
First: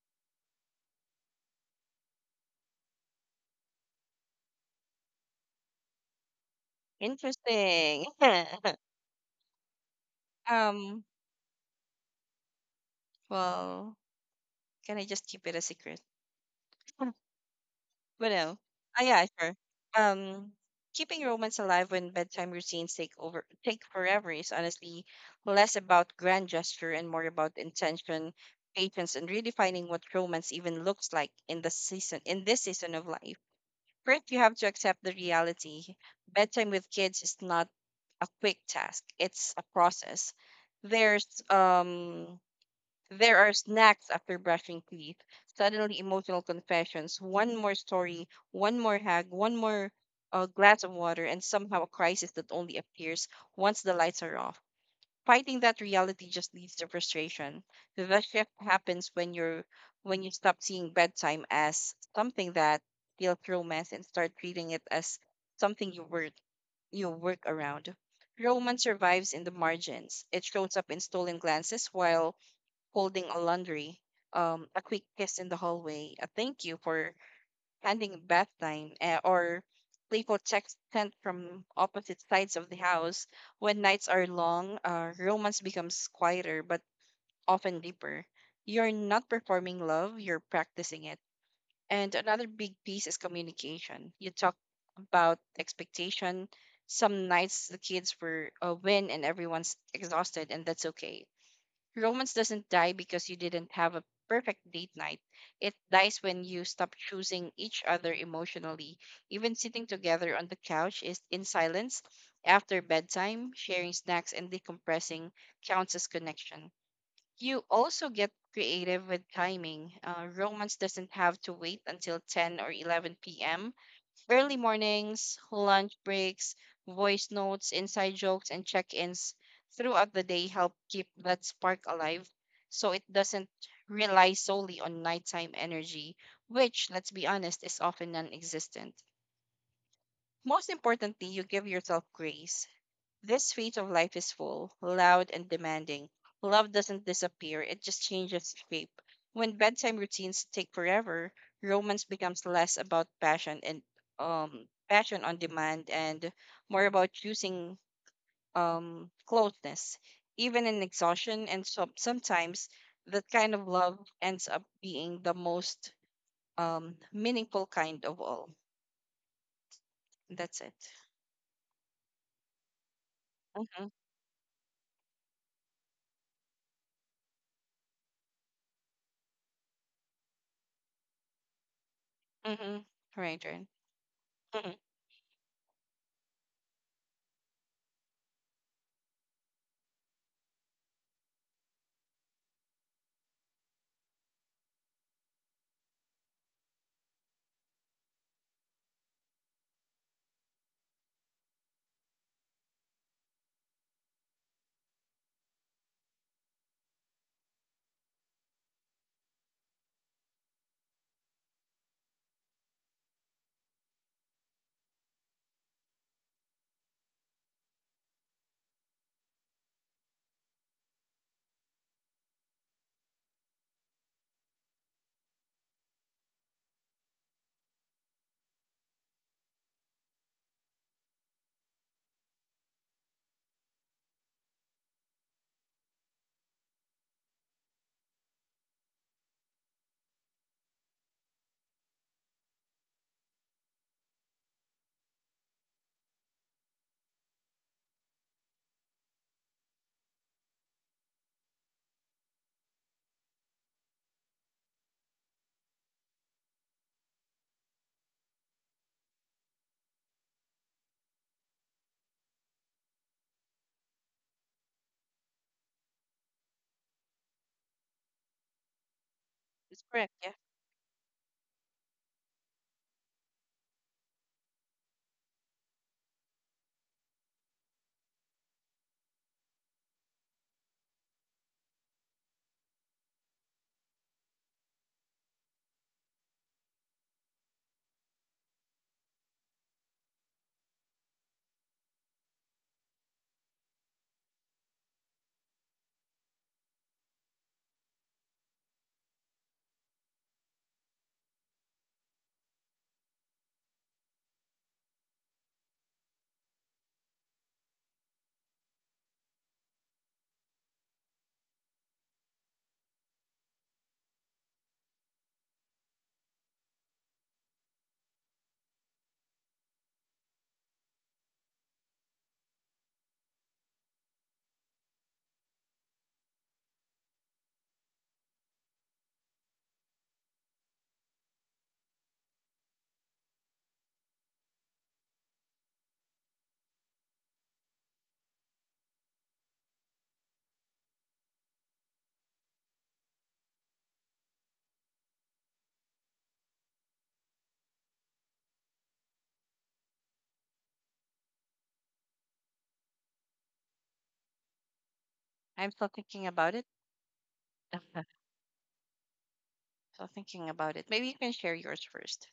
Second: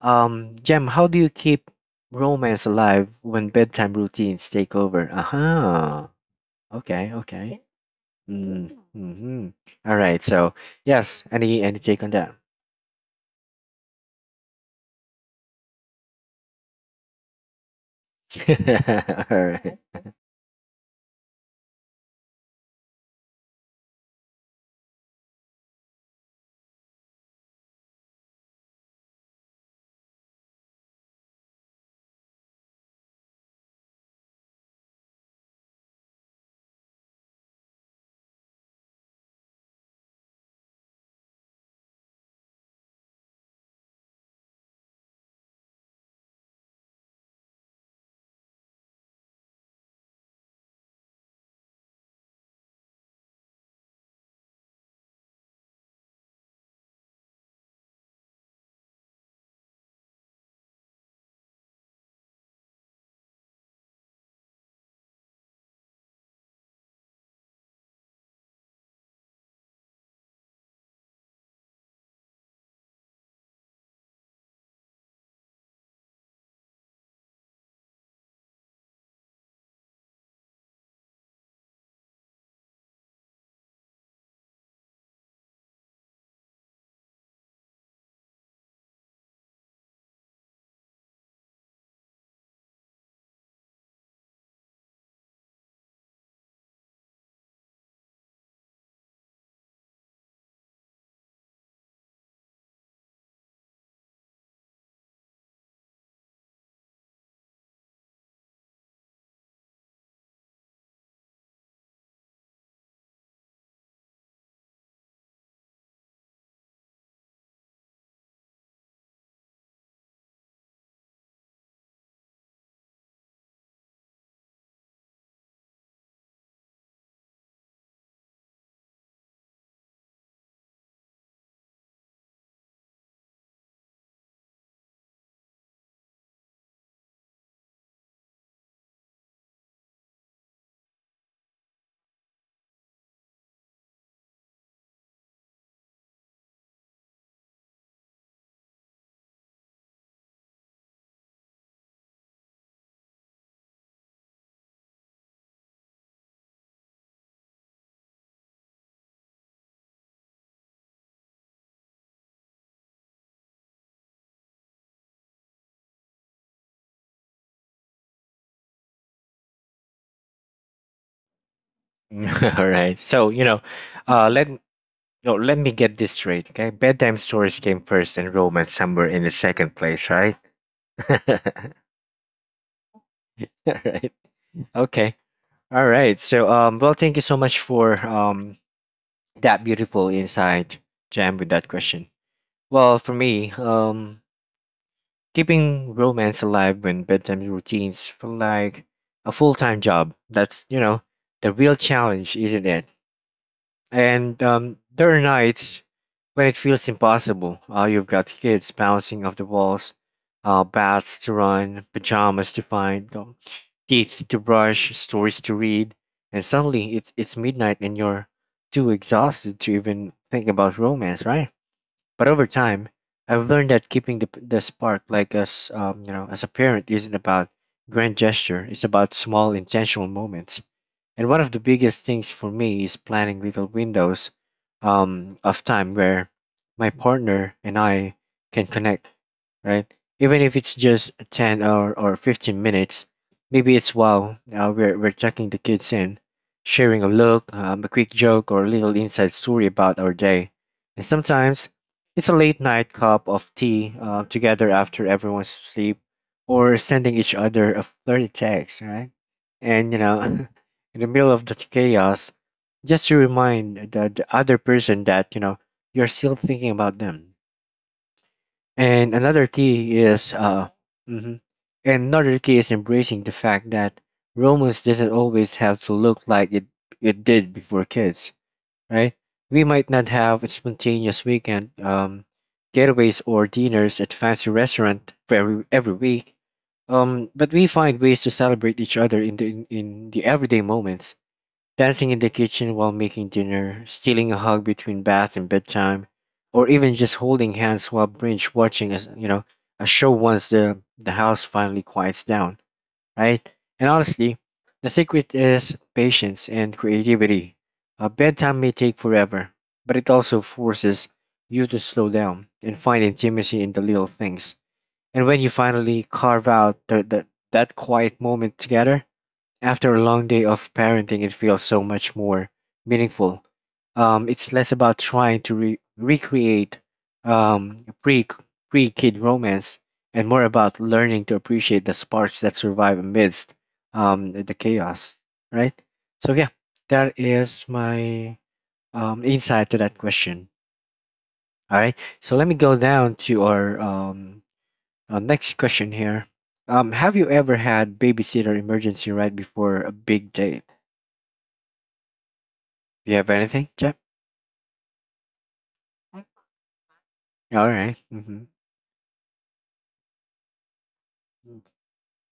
Jem, how do you keep romance alive when bedtime routines take over? Aha. Okay. Okay.
Interesting.
Mm-hmm. Mm-hmm. All right. So
Um,
yes, any take on that?
well, can I just keep it a secret? But no. Ah, yeah,
All
sure.
right.
Um, keeping romance alive when bedtime routines take over take forever is honestly less about grand gesture and more about intention, patience, and redefining what romance even looks like in the season in this season of life. First, you have to accept the reality. Bedtime with kids is not a quick task. It's a process. There's there are snacks after brushing teeth, suddenly emotional confessions, one more story, one more hug, one more glass of water, and somehow a crisis that only appears once the lights are off. Fighting that reality just leads to frustration. The shift happens when you stop seeing bedtime as something that feels romance and start treating it as something you work around. Romance survives in the margins. It shows up in stolen glances while holding a laundry, a quick kiss in the hallway, a thank you for ending bath time or playful text sent from opposite sides of the house. When nights are long, romance becomes quieter but often deeper. You're not performing love, you're practicing it. And another big piece is communication. You talk about expectation. Some nights the kids were win and everyone's exhausted, and that's okay. Romance doesn't die because you didn't have a perfect date night. It dies when you stop choosing each other emotionally. Even sitting together on the couch is in silence after bedtime, sharing snacks and decompressing counts as connection. You also get creative with timing. Romance doesn't have to wait until 10 or 11 p.m. Early mornings, lunch breaks, voice notes, inside jokes, and check ins throughout the day help keep that spark alive so it doesn't rely solely on nighttime energy, which, let's be honest, is often non existent. Most importantly, you give yourself grace. This phase of life is full, loud, and demanding. Love doesn't disappear, it just changes shape. When bedtime routines take forever, romance becomes less about passion and passion on demand and more about choosing closeness. Even in exhaustion and so sometimes that kind of love ends up being the most meaningful kind of all. That's it.
All right. So you know,
Mm-hmm.
let no, let me get this straight. Okay, bedtime stories came first, and romance somewhere in the second place, right? All
Mm-hmm. Right, right.
right.
Mm-hmm.
Okay. All right. So, well, thank you so much for that beautiful insight, Jam, with that question. Well, for me, keeping romance alive when bedtime routines feel like a full time job. That's you know the real challenge, isn't it? And there are nights when it feels impossible. You've got kids bouncing off the walls, baths to run, pajamas to find, teeth to brush, stories to read, and suddenly it's midnight and you're too exhausted to even think about romance, right? But over time, I've learned that keeping the spark, like as you know, as a parent, isn't about grand gesture. It's about small intentional moments and one of the biggest things for me is planning little windows of time where my partner and I can connect, right? Even if it's just 10 or 15 minutes, maybe it's wow, we're checking the kids in, sharing a look, a quick joke, or a little inside story about our day. And sometimes it's a late night cup of tea together after everyone's asleep or sending each other a flirty text, right? And, you know, in the middle of the chaos, just to remind the other person that, you know, you're still thinking about them. And another
That's
key
correct, yeah.
is mhm. And another key is embracing the fact that romance doesn't always have to look like it did before kids, right? We might not have a spontaneous weekend getaways or dinners at fancy restaurant for every week, but we find ways to celebrate each other in the everyday moments, dancing in the kitchen while making dinner, stealing a hug between bath and bedtime, or even just holding hands while binge watching a s- you know a show once the house finally quiets down, right? And honestly, the secret is patience and creativity. Bedtime may take forever, but it also forces you to slow down and find intimacy in the little things. And when you finally carve out that quiet moment together, after a long day of parenting, it feels so much more meaningful. It's less about trying to recreate um, pre pre kid romance and more about learning to appreciate the sparks that survive amidst the chaos, right? So, yeah, that is my insight to that question. All right, so let me go down to our next question here. Have you ever had babysitter emergency right before a big day? Do you have anything, Jeff?
I'm still thinking about it.
All right. Mm-hmm.
Still thinking about it. Maybe you can share yours first.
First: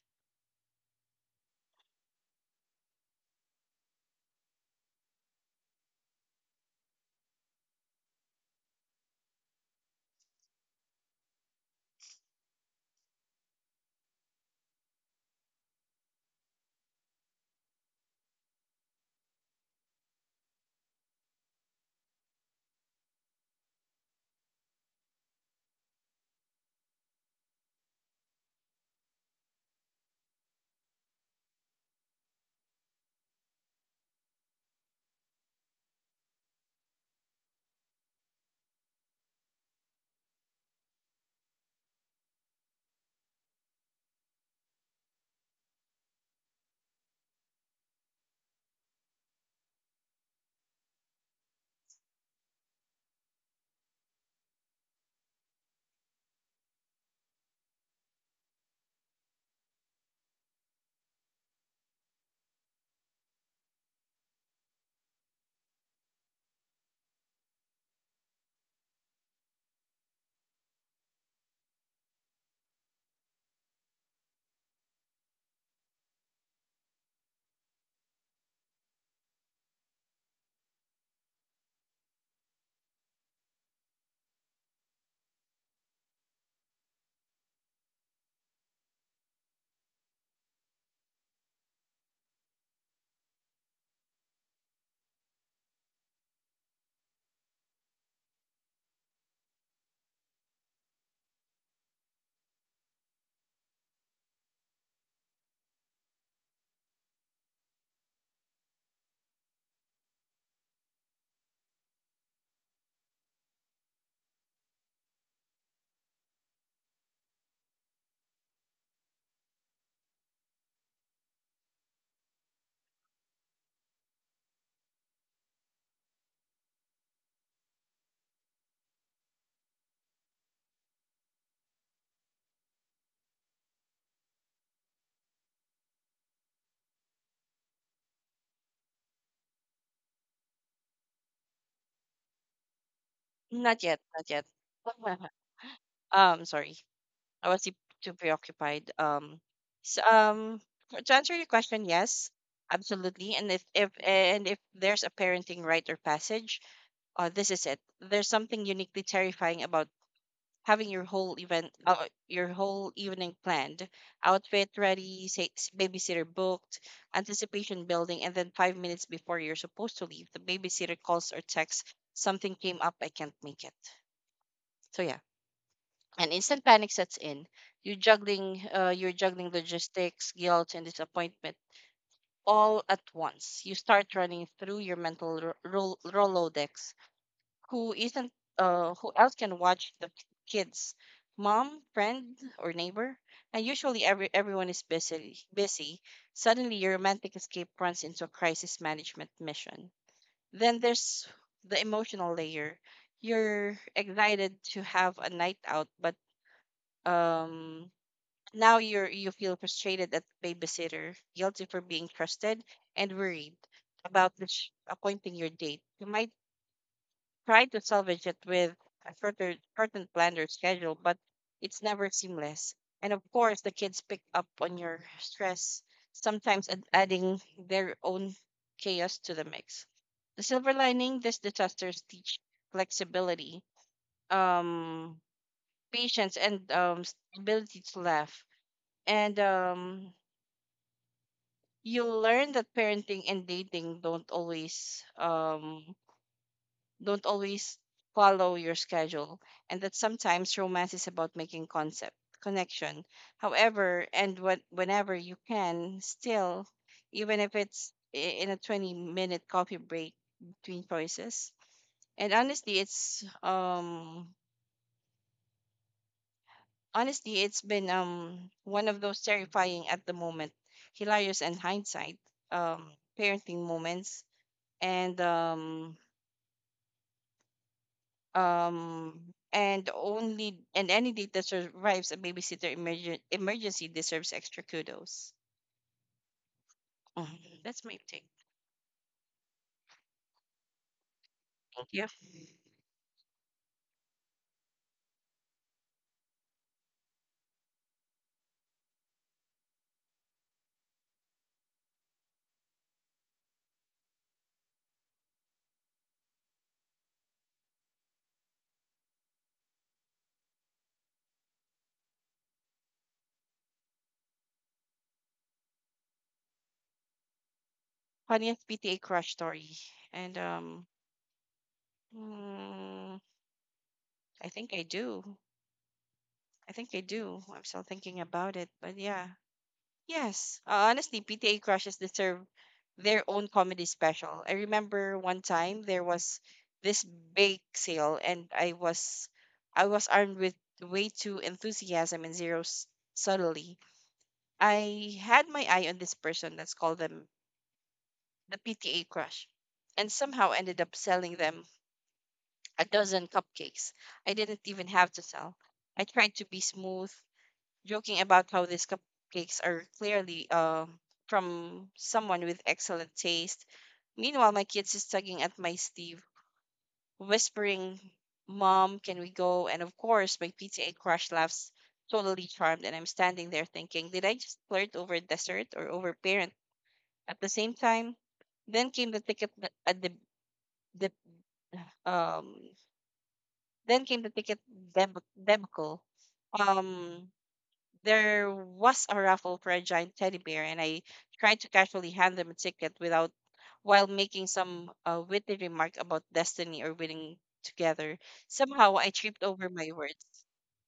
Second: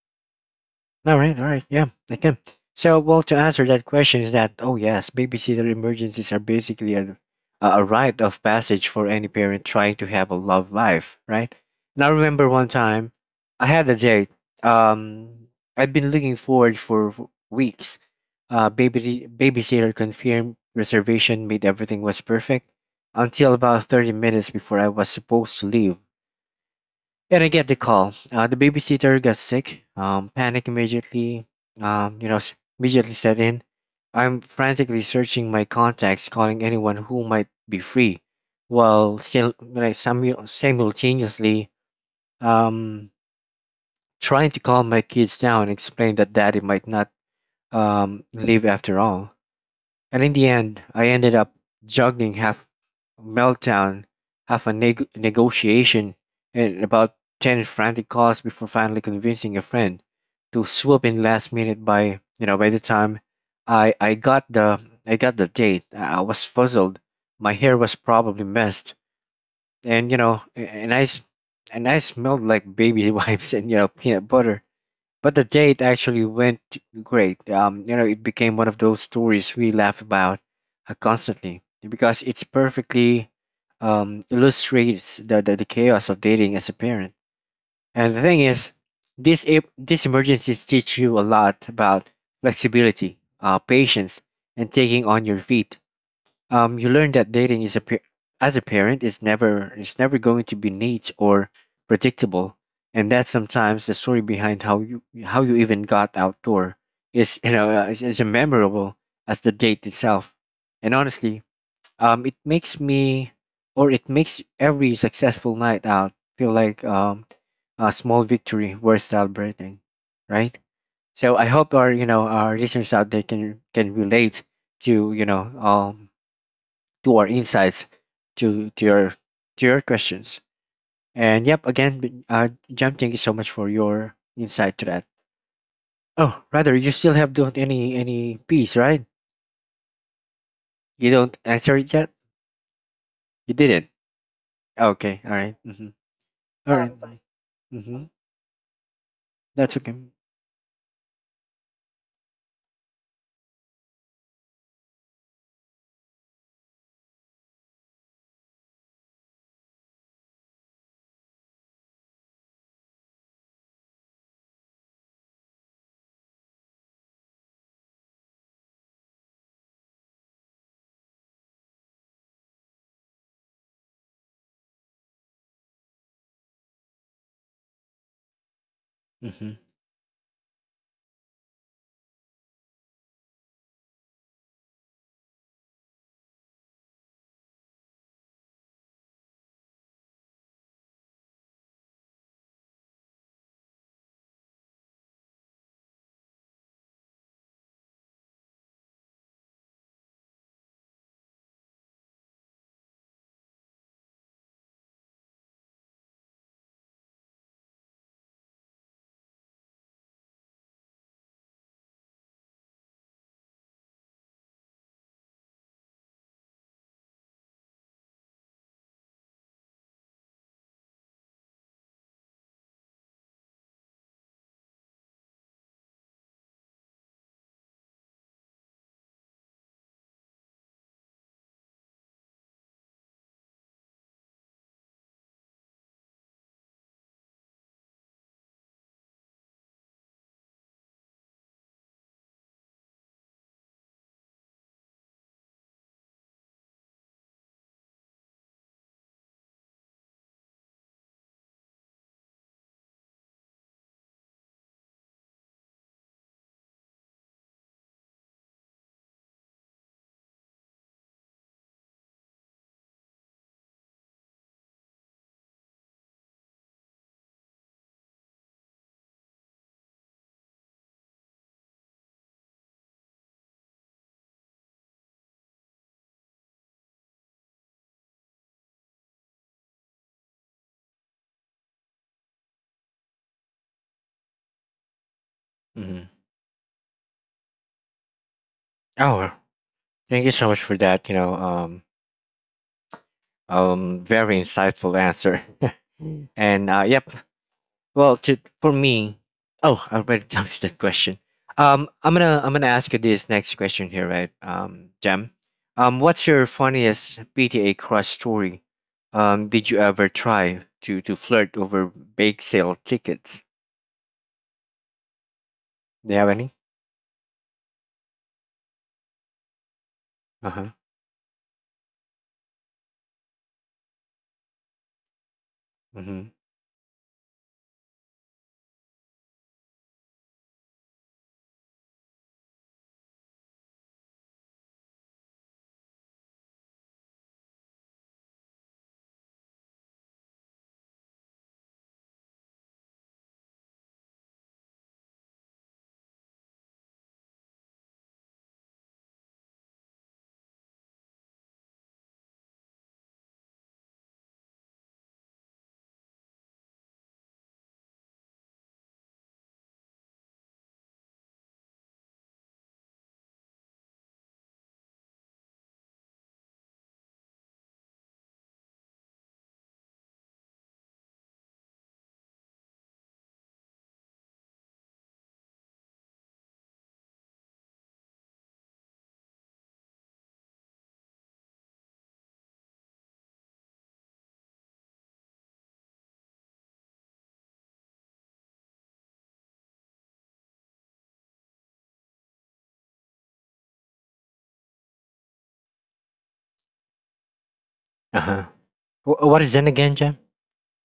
All right. All right. Yeah, I can. So, well, to answer that question is that, oh yes, babysitter emergencies are basically a rite of passage for any parent trying to have a love life, right? Now, I remember one time I had a date. Um, I'd been looking forward for weeks. Babysitter confirmed, reservation made, everything was perfect until about 30 minutes before I was supposed to leave. And I get the call. The babysitter got sick. Panic immediately, you know, s- immediately set in. I'm frantically searching my contacts, calling anyone who might be free, while still, like, simultaneously um, trying to calm my kids down and explain that daddy might not leave after all. And in the end, I ended up juggling half a meltdown, half a negotiation, and about 10 frantic calls before finally convincing a friend to swoop in last minute. By, you know, by the time I, I got the I got the date, I was fuzzled. My hair was probably messed. And you know, and I smelled like baby wipes and you know peanut butter. But the date actually went great. You know, it became one of those stories we laugh about constantly because it's perfectly illustrates the chaos of dating as a parent. And the thing is, these emergencies teach you a lot about flexibility, patience, and taking on your feet. You learn that dating is a as a parent is never going to be neat or predictable, and that sometimes the story behind how you even got outdoor is you know is as memorable as the date itself. And honestly, um, it makes me it makes every successful night out feel like a small victory worth celebrating, right? So I hope our you know our listeners out there can relate to you know to our insights to to your to your questions. And yep, again, Jam, thank you so much for your insight to that. Oh, rather, you still have don't any piece, right? You don't answer it yet. You
Not
didn't.
yet, not yet.
Okay, all right. Mm-hmm.
Sorry.
All right.
I was too
Mm-hmm.
too preoccupied.
That's okay.
So, um, to answer your question, yes, absolutely. And if there's a parenting rite or passage, this is it. There's something uniquely terrifying about having your whole event, your whole evening planned, outfit ready, say, babysitter booked, anticipation building, and then 5 minutes before you're supposed to leave, the babysitter calls or texts, something came up, I can't make it. So yeah, an instant panic sets in. You're juggling
Mm-hmm.
logistics, guilt, and disappointment all at once. You start running through your mental Rolodex. Who isn't, who else can watch the kids, mom friend or neighbor? And usually everyone is busy. Suddenly your romantic escape runs into a crisis management mission. Then there's the emotional layer. You're excited to have a night out, but um now you feel frustrated at the babysitter, guilty for being trusted, and worried about which appointing your date. You might try to salvage it with a shortened plan or schedule, but it's never seamless. And of course, the kids pick up on your stress, sometimes adding their own chaos to the mix. The silver lining: these disasters teach flexibility, um, patience, and ability to laugh. And You learn that parenting and dating don't always follow your schedule, and that sometimes romance is about making concept connection. However, and what whenever you can, still, even if in a 20-minute coffee break between choices. And honestly, it's been one of those terrifying at the moment, hilarious and hindsight um parenting moments, and um um and any date that survives a emergency deserves extra kudos.
Mm-hmm.
Mhm, that's my take.
Oh, thank you so much for that. You know,
Thank you.
very insightful answer. And yep, well, to for me, oh, I already answered that question. Um, I'm gonna ask you this next question here, right? Jam, what's your funniest PTA crush story? Did you ever try to flirt over bake sale tickets? Do you have any?
Funniest PTA crush story. And
Uh huh.
um mm, I think I do
Mm-hmm.
I think I do I'm still thinking about it, but yeah. Yes, honestly, PTA crushes deserve their own comedy special. I remember one time there was this bake sale, and I was armed with way too enthusiasm and subtlety. I had my eye on this person. Let's call them the PTA crush, and somehow ended up selling them a dozen cupcakes. I didn't even have to sell. I tried to be smooth, joking about how these cupcakes are clearly from someone with excellent taste. Meanwhile, my kids is tugging at my sleeve, whispering, "Mom, can we go?" And of course, my PTA crush laughs, totally charmed, and I'm standing there thinking, "Did I just flirt over dessert or over parent at the same time?" Then came the ticket th- the um then came the debacle. Um there was a raffle for a giant teddy bear, and I tried to casually hand them a ticket without, while making some witty remark about destiny or winning together.
Uh huh.
Somehow I tripped
What is
over
that
my
again, Jam?
words.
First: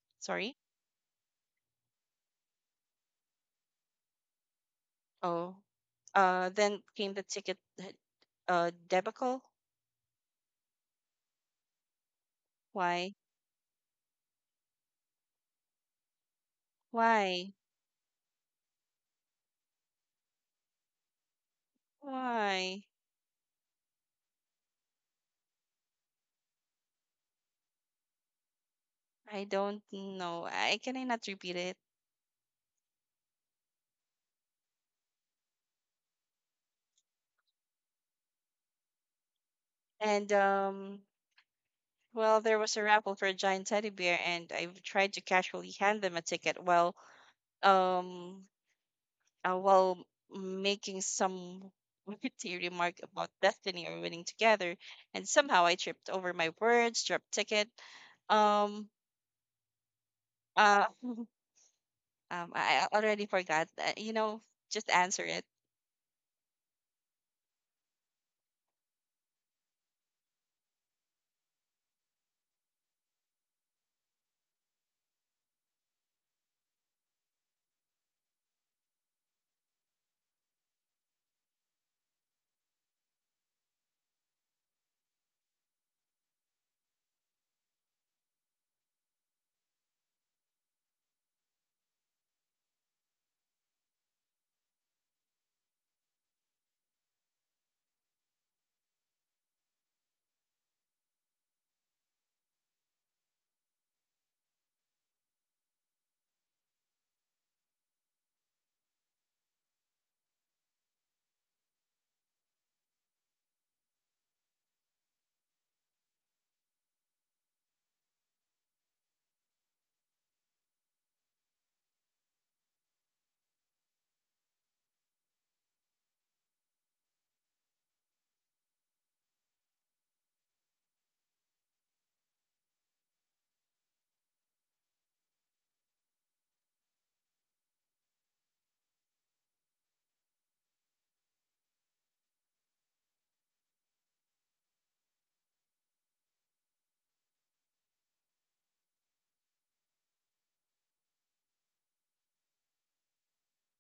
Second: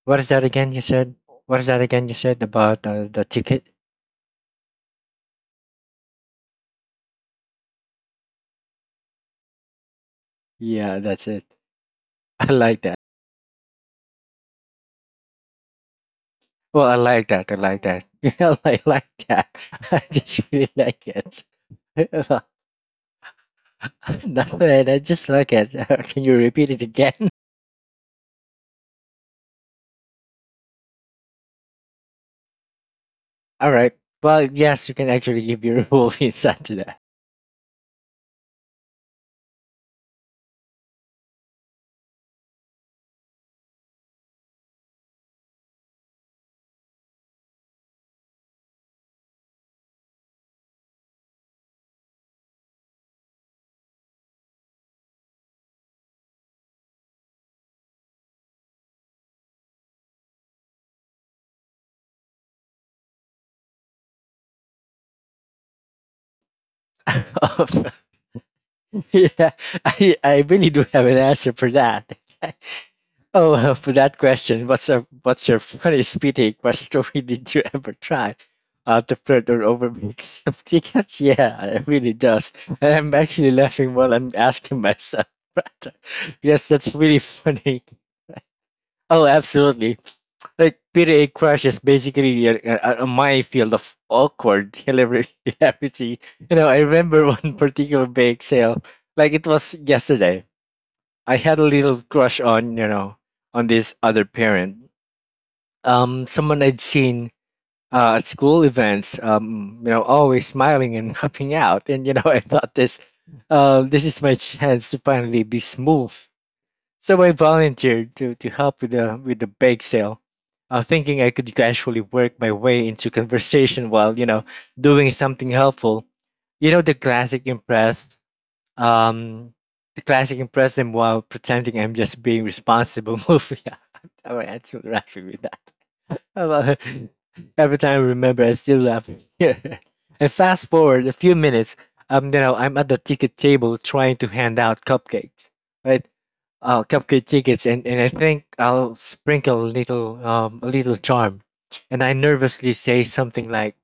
What is that
Sorry.
again? You said. What is that again? You said about the ticket?
Oh. Then came the ticket. Debacle.
Yeah, that's it. I like that.
Why?
Well, I like that. I
Why?
like that. Yeah, I like that. I just really like it.
Why?
Nothing. I just like it. Can you repeat it again?
I don't know. I can I not repeat it?
All right. Well, yes, you can actually give your full insight to that.
And Well, there was a raffle for a giant teddy bear, and I tried to casually hand them a ticket um while making some witty remark about destiny or winning together. And somehow I tripped over my words dropped ticket. um uh um I already forgot. You know, just answer it.
Yeah, I really do have an answer for that. Oh, well, for that question, what's your funniest speeding crush story? Did you ever try? To flirt or overmake some tickets? Yeah, it really does. And I'm actually laughing while I'm asking myself. But yes, that's really funny. Oh, absolutely. Like PDA crush is basically a my field of awkward hilarity. You know, I remember one particular bake sale, like it was yesterday. I had a little crush on, you know, on this other parent, someone I'd seen at school events, you know, always smiling and helping out. And, you know, I thought this, this is my chance to finally be smooth. So I volunteered to help with with the bake sale, thinking I could gradually work my way into conversation while, you know, doing something helpful. You know, um, the classic impress them while pretending I'm just being responsible move. Yeah, I would actually with that. Well, every time I remember, I still laugh. Yeah. And fast forward a few minutes. You know, I'm at the ticket table trying to hand out cupcakes, right? Cupcake tickets, and I think I'll sprinkle a little charm, and I nervously say something like,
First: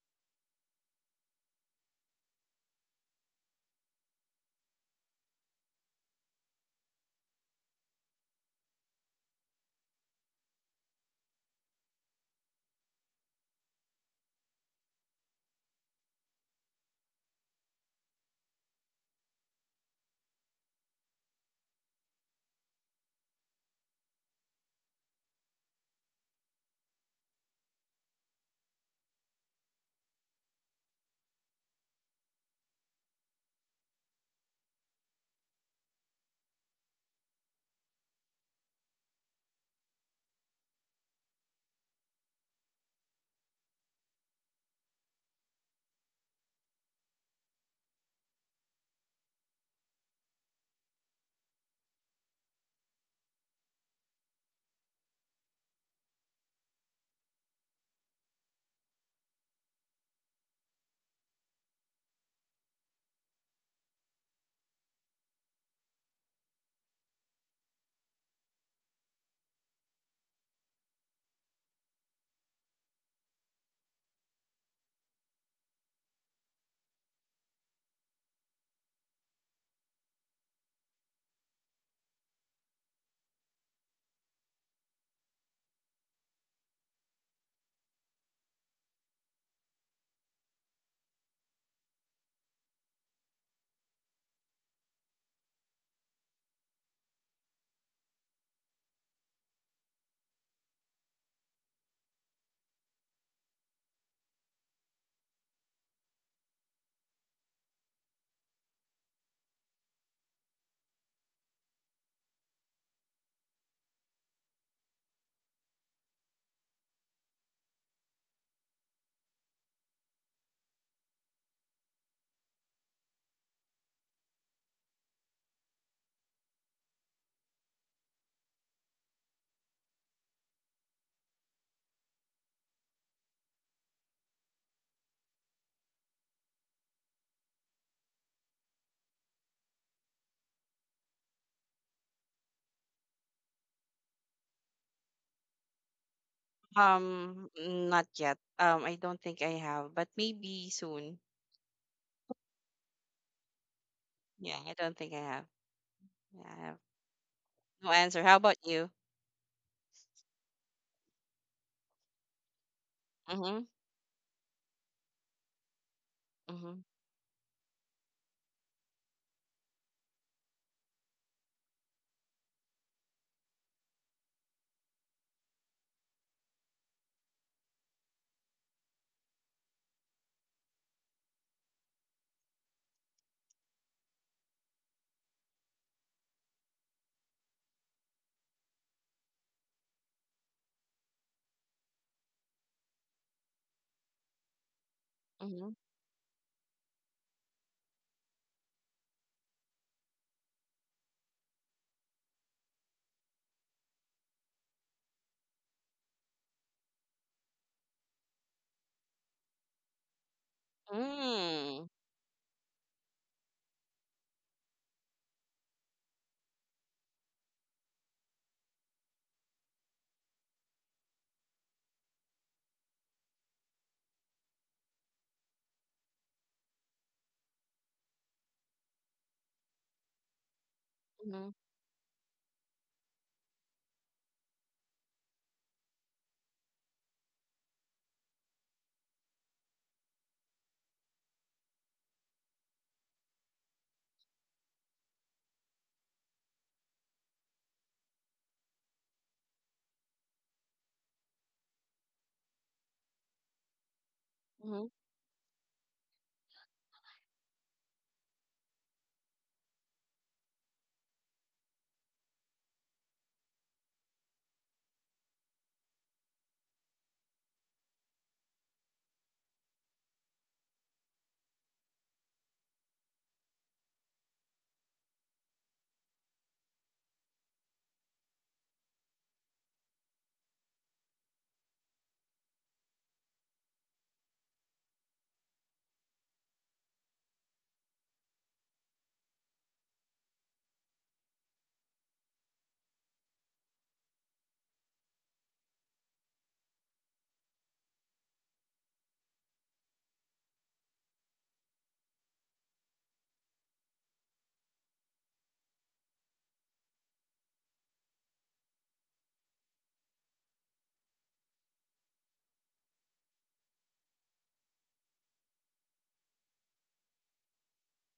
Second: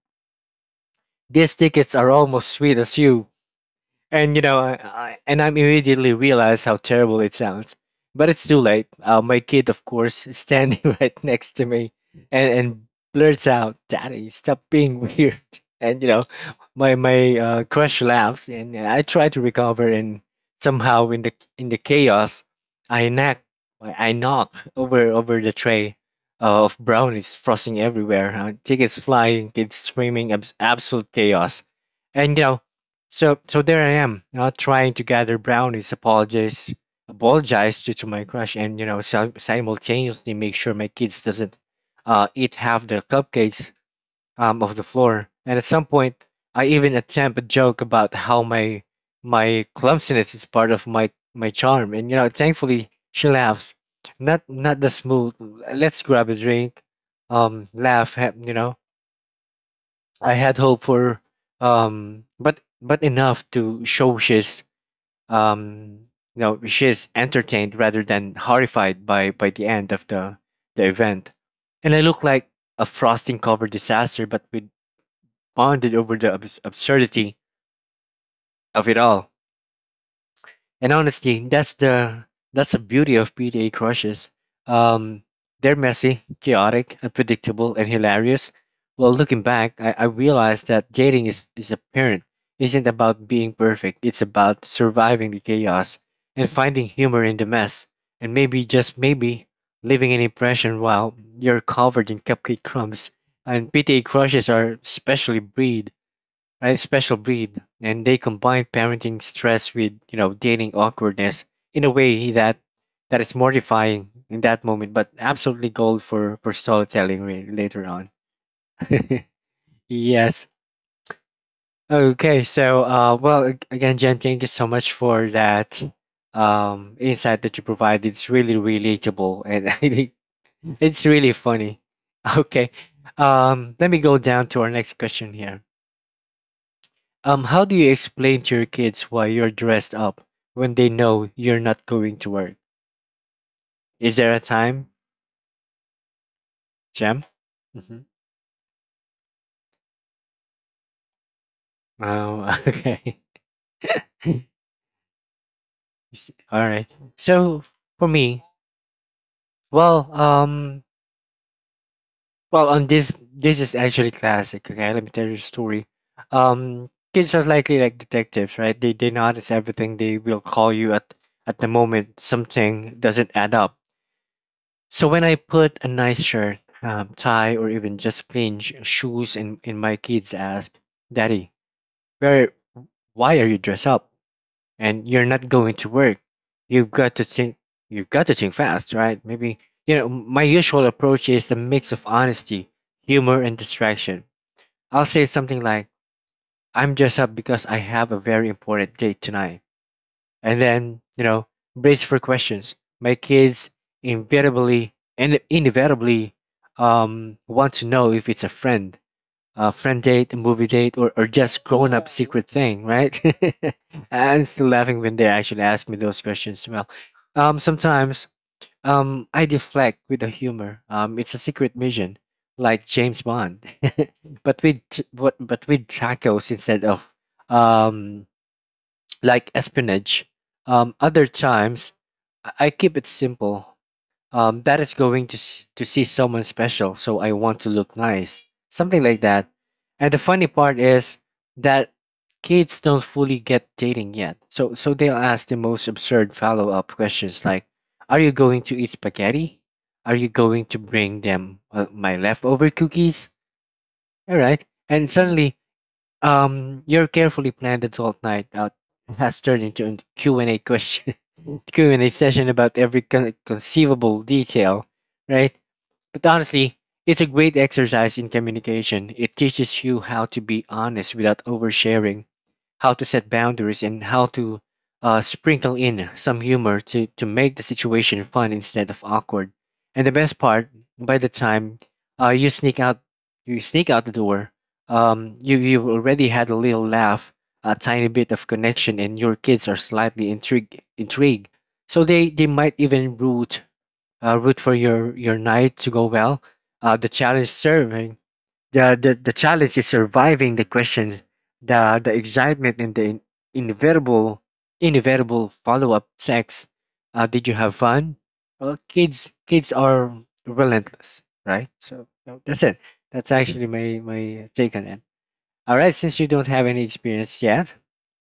"These tickets are almost sweet as you." And you know, I immediately realized how terrible it sounds. But it's too late. My kid, of course, is standing right next to me, and blurts out, "Daddy, stop being weird." And you know, my crush laughs, and I try to recover, and somehow in the chaos, I knock I knock over the tray of brownies, frosting everywhere, tickets flying, kids screaming, absolute chaos. And you know, so there I am, trying to gather brownies, apologize to my crush, and you know simultaneously make sure my kids doesn't eat half the cupcakes of the floor. And at some point, I even attempt a joke about how my clumsiness is part of my charm, and you know thankfully she laughs, not not the smooth. Let's grab a drink, laugh, you know, I had hope for but enough to show she's um you know she's entertained rather than horrified by the end of the event. And I look like a frosting covered disaster, but we bonded over the absurdity of it all. And honestly, that's the beauty of PTA crushes. Um, they're messy, chaotic, unpredictable, and hilarious. Well, looking back, I realized that dating is a parent isn't about being perfect. It's about surviving the chaos and finding humor in the mess, and maybe just maybe leaving an impression while you're covered in cupcake crumbs. And PTA crushes are specially breed a special breed, and they combine parenting stress with you know dating awkwardness in a way that is mortifying in that moment, but absolutely gold for storytelling later on. Yes. Okay. So, well, again, Jen, thank you so much for that insight that you provided. It's really relatable, and I think it's really funny. Okay. Let me go down to our next question here. How do you explain to your kids why you're dressed up when they know you're not going to work? Is there a time, Jem? Hmm.
Not yet. I don't think I have, but maybe soon.
Oh, okay. All
Yeah, I don't think I have. Yeah, I have
right. So
no
for
answer. How
me,
about you?
well, um, well, on this, this
Mm-hmm.
is actually classic. Okay, let me tell you a story.
Mm-hmm.
Kids are likely like detectives, right? They notice everything. They will call you at the moment something doesn't add up. So when I put a nice shirt, tie, or even just plain shoes, and my kids ask, "Daddy, where, why are you dressed up? And you're not going to work." You've got to think, you've got to think fast, right? Maybe, you know, my usual approach is a mix of honesty, humor, and distraction. I'll say something
Mm-hmm.
like, I'm dressed up because I have a very important date tonight, and then brace for questions. My kids inevitably and inevitably want to know if it's a friend, a friend date, a movie date, or just grown up secret thing, right? I'm still laughing when they actually ask me those questions. Well, sometimes I deflect with a humor. It's a secret mission, like James Bond. But with t- but with tacos instead of um like espionage. Other
Mm-hmm.
times, I keep it simple. That is going to to see someone special, so I want to look nice, something like that. And the funny part is that kids don't fully get dating yet, so they'll ask the most absurd follow up questions like, "Are you going to eat spaghetti? Are you going to bring them my leftover cookies?" All right,
Mm-hmm.
and suddenly your carefully planned adult night out has turned into a Q and a question, Q&A session about every conceivable detail, right? But honestly, it's a great exercise in communication. It teaches you how to be honest without oversharing, how to set boundaries, and how to sprinkle in some humor to make the situation fun instead of awkward. And the best part, by the time uh, you sneak out, you sneak out the door. You've already had a little laugh, a tiny bit of connection, and your kids are slightly intrigued. So they might even root root for your night to go well. The challenge serving. The challenge is surviving the question, the excitement, and the in, inevitable inevitable follow up sex. Did you have fun? Well, kids are relentless, right? So no, that's it. That's actually my take on it. All right, since you don't have any experience yet,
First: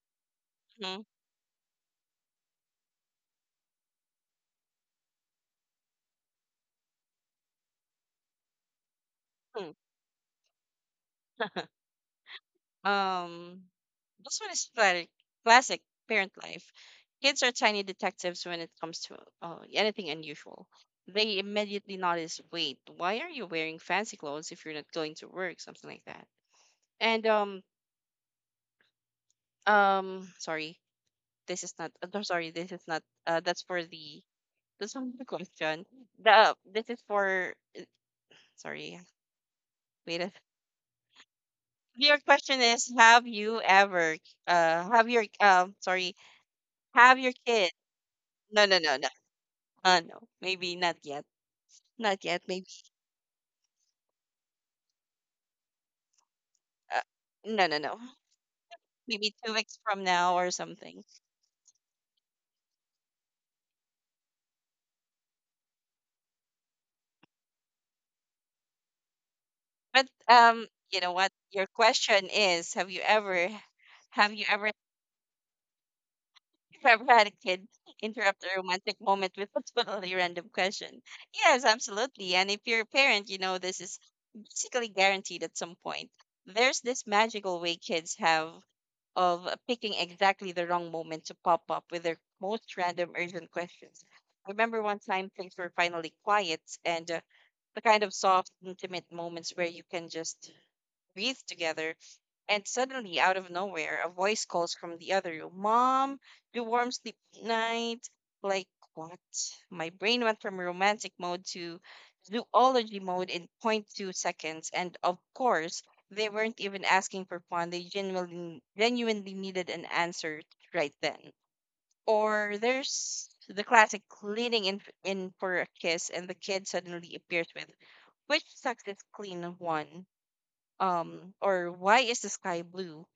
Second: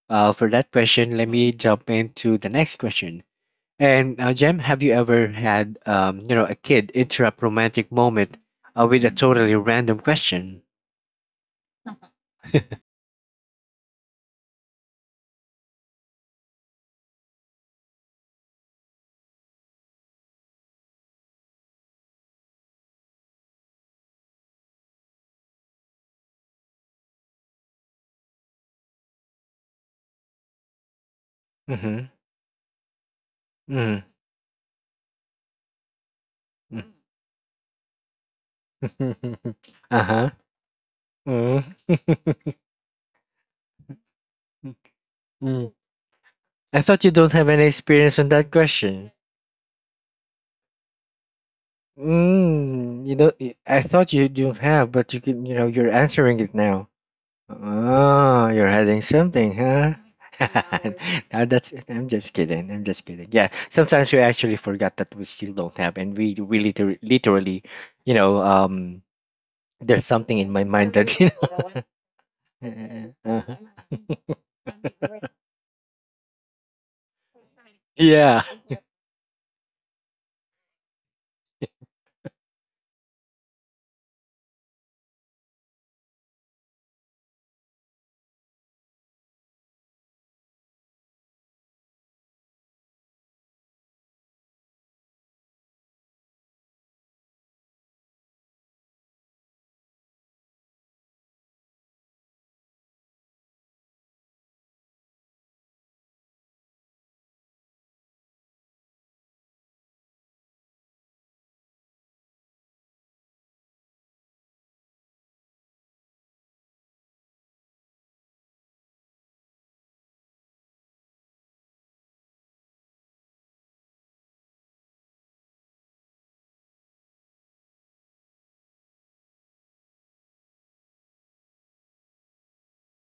for that
Mm-hmm.
question, let me jump into the next question. And Jem, have you ever had a kid interrupt romantic moment with a totally random question?
Um, this one is classic, classic parent life. Kids are tiny detectives when it comes to anything unusual. They immediately notice, wait, why are you wearing fancy clothes if you're not going to work? Something like that. And Sorry, this is not. I'm sorry, this is not. That's for
Mm.
the, that's not the question. The this is for, sorry. Wait. a-
Uh-huh. Mm.
Your question is, have you ever, have your
Mm.
sorry,
I thought you
have your
don't have any
kid?
experience on that
No, no, no, no.
question.
No, maybe not yet. Not yet. Maybe
Mm. You know, I thought you don't have, but you can, you know, you're answering it now.
uh, no, no, no.
Oh, you're hiding
Maybe two
something,
weeks
huh?
from now or something.
No, that's, I'm just kidding. I'm just kidding. Yeah, sometimes we actually forgot that we still don't have, and we literally, you know, there's
But
something in my mind
you know
that
what?
you
Your
know.
question is:
Uh-huh.
have you ever, ever had a kid interrupt
Yeah.
a romantic moment with a totally random question? Yes, absolutely. And if you're a parent, you know this is basically guaranteed at some point. There's this magical way kids have of picking exactly the wrong moment to pop up with their most random urgent questions. I remember one time things were finally quiet and the kind of soft, intimate moments where you can just breathe together, and suddenly, out of nowhere, a voice calls from the other room, "Mom, do warm sleep night." Like, what? My brain went from romantic mode to zoology mode in point 2 seconds. And of course, they weren't even asking for fun. They genuinely, genuinely needed an answer right then. Or there's the classic in for a kiss, and the kid suddenly appears with, "Which sucks is clean one?" Or why is the sky blue?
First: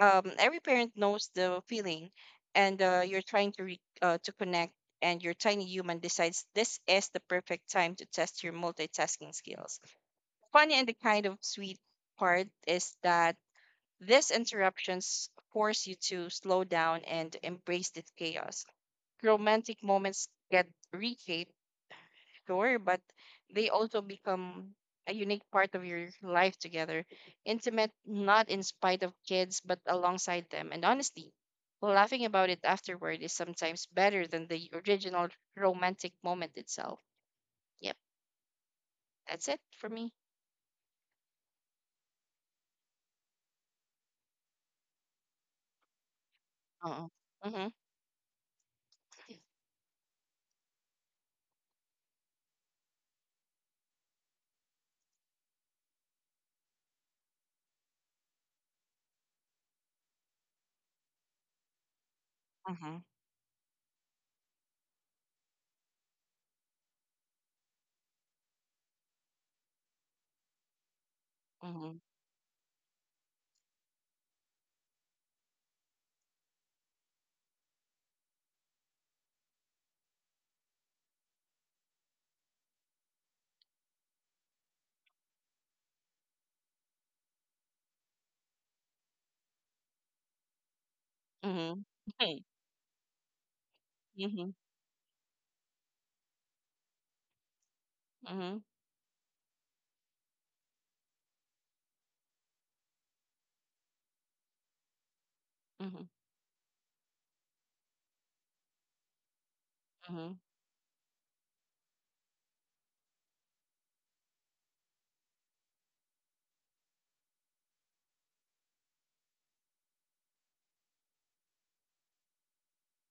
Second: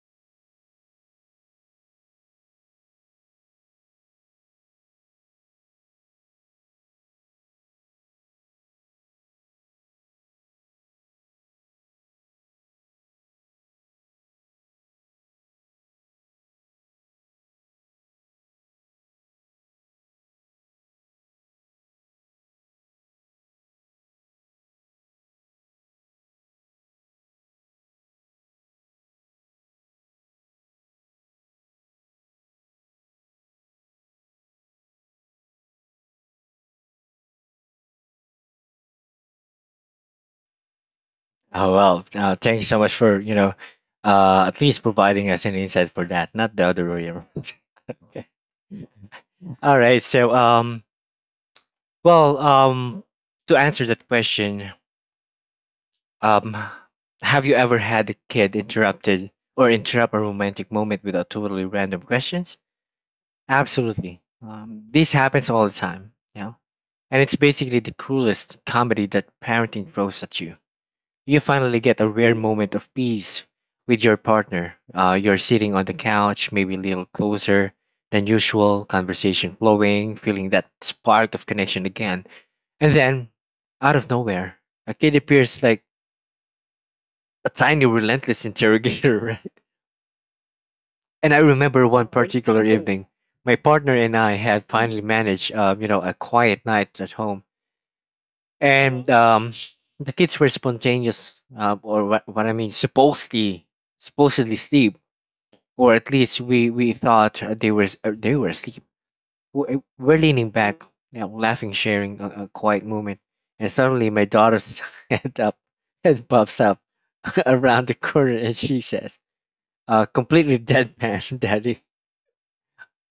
Every parent knows the feeling, and you're trying to to connect, and your tiny human decides this is the perfect time to test your multitasking skills. Funny and the kind of sweet part is that these interruptions force you to slow down and embrace this chaos. Romantic moments get reshaped, sure, but they also become a unique part of your life together. Intimate, not in spite of kids, but alongside them. And honestly, laughing about it afterward is sometimes better than the original romantic moment itself. Yep, that's it for me.
Oh well, thank you so much for at least providing us an insight for that, not the other
Uh-uh.
way around.
Mm-hmm.
Okay. All right. So well, to answer that question, um, have you ever had a kid interrupt a romantic moment with a totally random questions?
Mm-hmm.
Absolutely. This happens all the time. You know, and it's basically the cruelest comedy that parenting throws at you. You finally get a rare moment of peace with your partner. You're sitting on the couch, maybe a little closer than usual, conversation flowing, feeling that spark of connection again. And then, out of nowhere, a kid appears like a tiny, relentless interrogator, right? And I
Mm-hmm.
remember one
Hey.
particular evening, my partner and I
Mm-hmm.
had finally managed, you know, a quiet night at home.
Mm-hmm.
And the kids were spontaneous, or what I mean, supposedly, sleep, or
Mm-hmm.
at least we thought they were they were asleep. We're
Mm-hmm.
leaning back, you know, laughing, sharing a, quiet moment, and suddenly my daughter's head up head pops up around the corner, and she says, completely deadpan, Daddy,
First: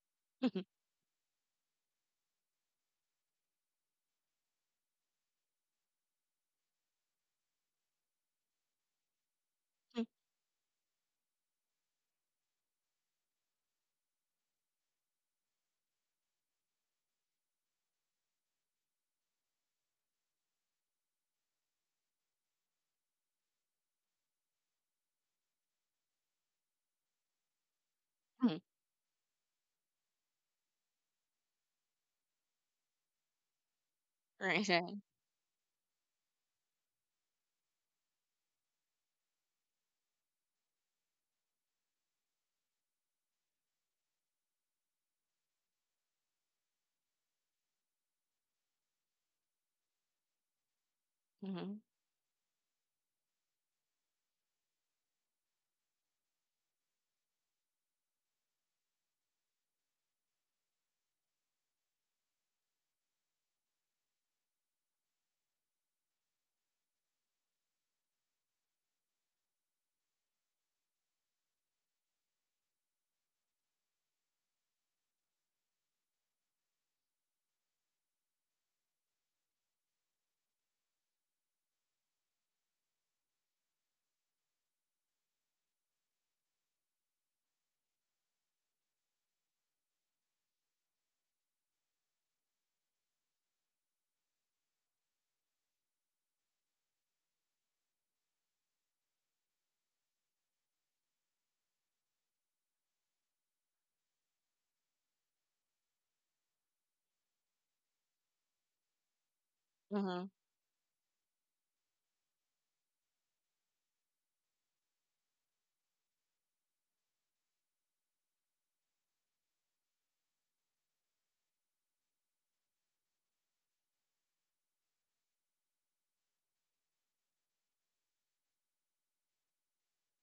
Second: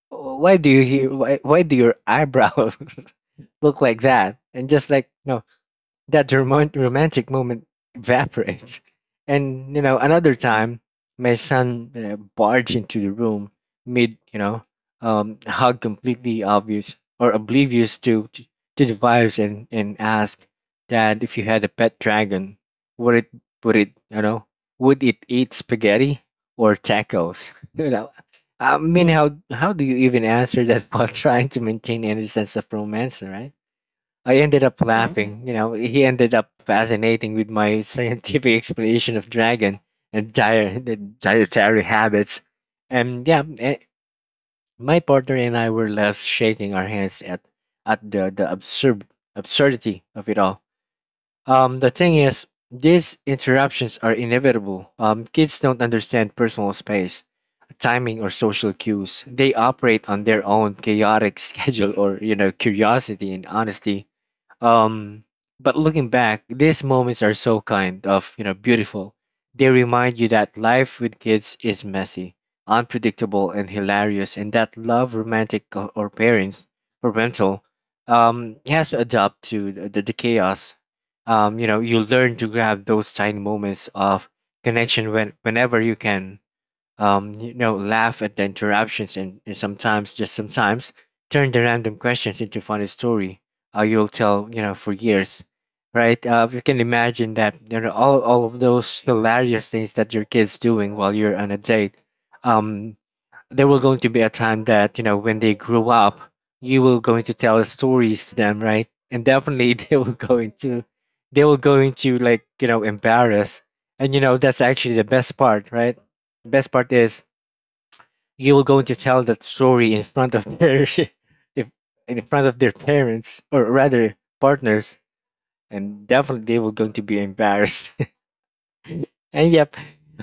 Mm-hmm.
why do your eyebrows look like that? And just like no, that the romantic moment evaporates. And you know, another time, my son, you know, barged into the room mid, you know, hug, completely obvious or oblivious to the vibes, and ask that if you had a pet dragon, would it would it you know eat spaghetti or tacos? You know,
Mhm.
I mean, how do you even answer that while trying to maintain any sense of romance, right? I ended
Right,
up Mm.
right.
laughing. You know, he ended up fascinating with my scientific explanation of dragon and diet, the dietary habits. And yeah, eh, my partner and I were left shaking our hands at, the, absurdity of it all.
Mhm.
The thing is, these interruptions are inevitable. Kids don't understand personal space, timing, or social cues. They operate on their own chaotic schedule, or, you know, curiosity and honesty. um, but looking back, these moments are so kind of, you know, beautiful. They remind you that life with kids is messy, unpredictable, and hilarious, and that love, romantic or parental, has to adapt to the, the chaos. You know, you learn to grab those tiny moments of connection whenever you can. You know, laugh at the interruptions, and, sometimes, just sometimes, turn the random questions into funny story you'll tell, you know, for years, right? You can imagine that, you know, all of those hilarious things that your kid's doing while you're on a date. Um, there will going to be a time that, you know, when they grew up, you will going to tell stories to them, right? And definitely
Mhm.
they will going to, like, you know, embarrass. And you know, that's actually the best part, right? The best part is you will going to tell that story in front of their if in front of their parents, or rather partners. And definitely they will going to be embarrassed. And yep,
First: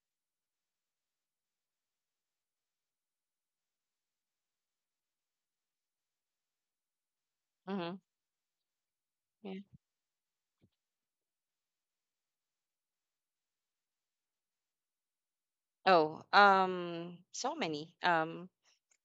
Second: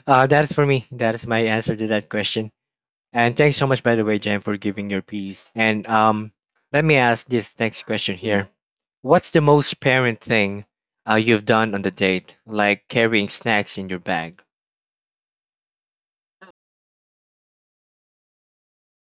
that is for me, that is my answer to that question. And thanks so much, by the way, Jen, for giving your piece. And let me ask this next
Mhm.
question here. What's the
Yeah.
most parent thing you've done on the date, like carrying snacks in your bag?
Oh, so many.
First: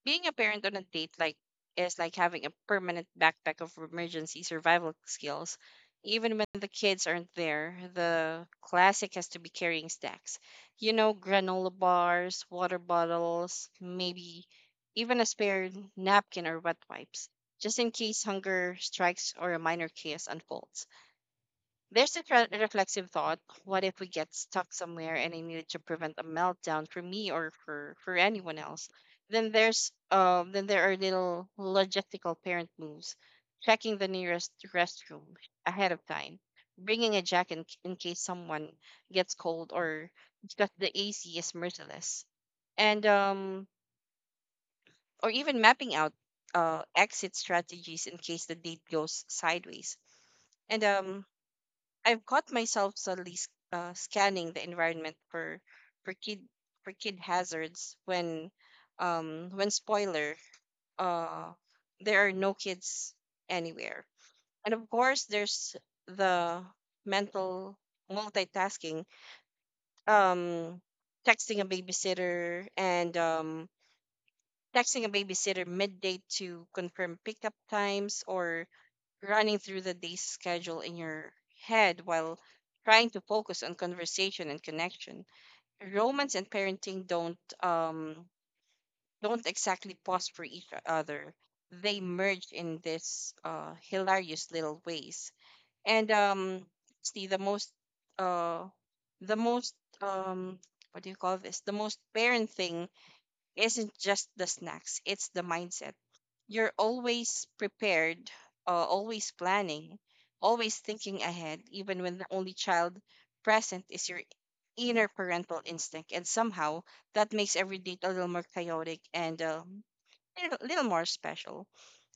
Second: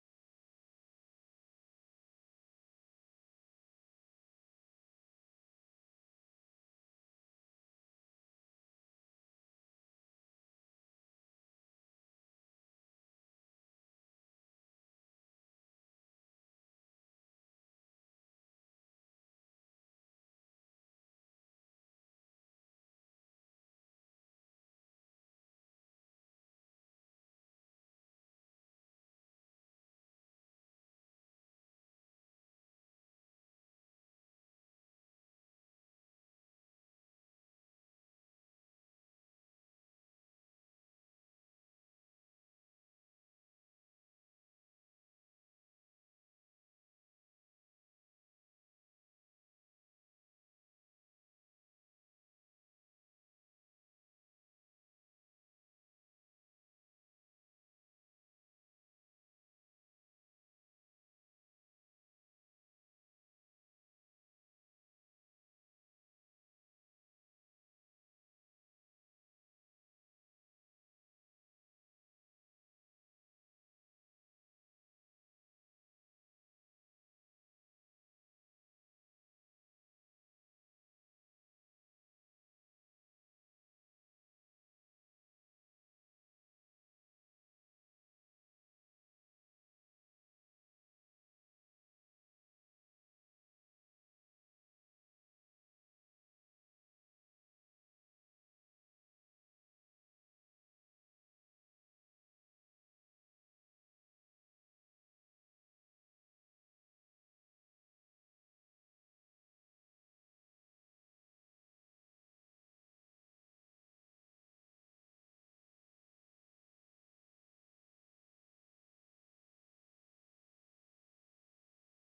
Being a parent on a date like is like having a permanent backpack of emergency survival skills. Even when the kids aren't there, the classic has to be carrying snacks. You know, granola bars, water bottles, maybe even a spare napkin or wet wipes, just in case hunger strikes or a minor chaos unfolds. There's a reflexive thought. What if we get stuck somewhere and I needed to prevent a meltdown for me or for anyone else? Then there are little logistical parent moves, checking the nearest restroom ahead of time, bringing a jacket in case someone gets cold or because the AC is merciless, and or even mapping out exit strategies in case the date goes sideways. And I've caught myself suddenly scanning the environment for kid for kid hazards when, spoiler, uh there are no kids anywhere. And of course there's the mental multitasking, um texting a babysitter and um texting a babysitter midday to confirm pickup times or running through the day's schedule in your head while trying to focus on conversation and connection. Romance and parenting don't exactly pause for each other. They merge in this hilarious little ways. And see uh the most um what do you call this? The most parent thing isn't just the snacks, it's the mindset. You're always prepared, always planning, always thinking ahead, even when the only child present is your inner parental instinct. And somehow that makes every date a little more chaotic and a little more special.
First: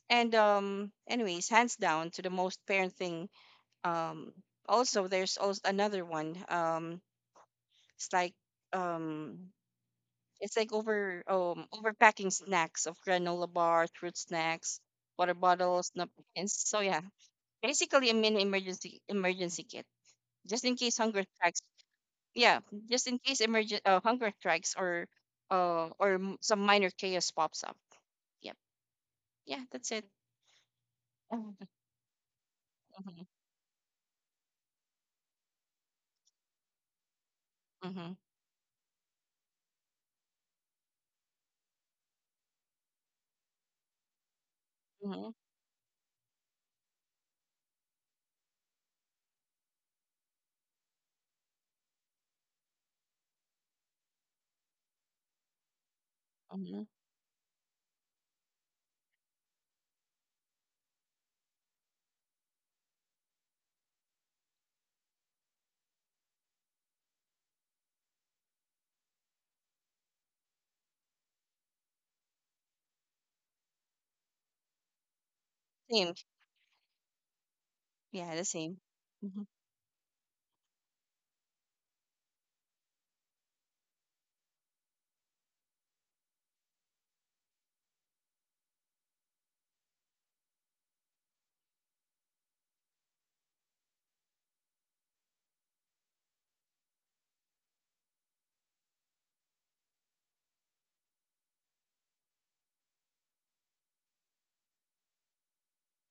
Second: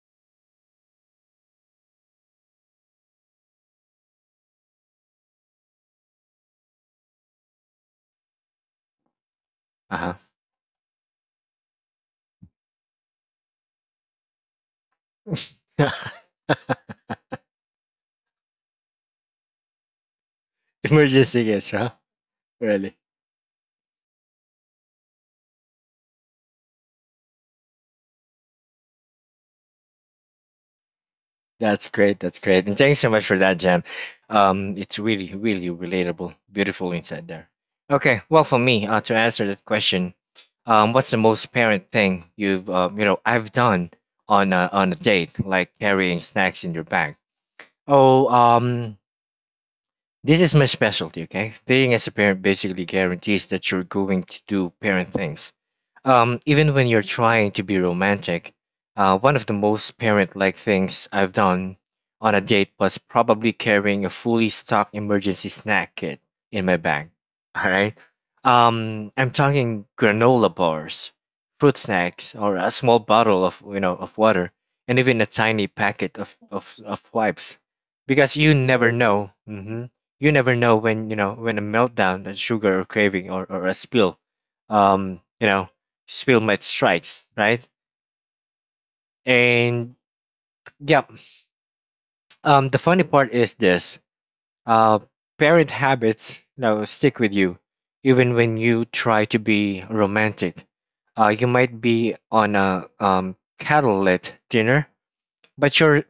And, anyways, hands down to the most parenting. Um, Also, there's also another one. It's like, um,
Uh
it's like overpacking snacks of granola bars, fruit snacks, water bottles, napkins.
huh.
So yeah, basically a mini emergency kit just in case hunger
Emergency,
strikes.
yes, huh?
Yeah,
Really?
just in case emergent hunger strikes or some minor chaos pops up. Yep. Yeah, that's it. Mhm,
That's great. That's great. And thanks so
mhm,
much for that, Jam. It's really, really relatable. Beautiful insight there.
mhm,
Okay. Well, for me, to answer that question, what's the most parent thing you've, you know, I've done on a
mhm,
date, like carrying snacks in your bag? Oh, this is my specialty. Okay, being as a parent basically guarantees that you're going to do parent things. Even
mhm.
when you're trying to be romantic, one of the most parent like things I've done on a date was probably carrying a fully stocked emergency snack kit in my bag. All right. I'm talking granola bars, fruit snacks, or a small bottle of, you know, of water, and even a tiny
Same.
packet of wipes,
Yeah,
because
the
you
same.
never know.
Mhm.
Hmm. You never know when, you know, when a meltdown, a sugar or craving, or a spill, you know, stalemate strikes, right? And yeah, the funny part is this: uh, parent habits, you know, stick with you, even when you try to be romantic. You might be on a candlelit dinner, but you're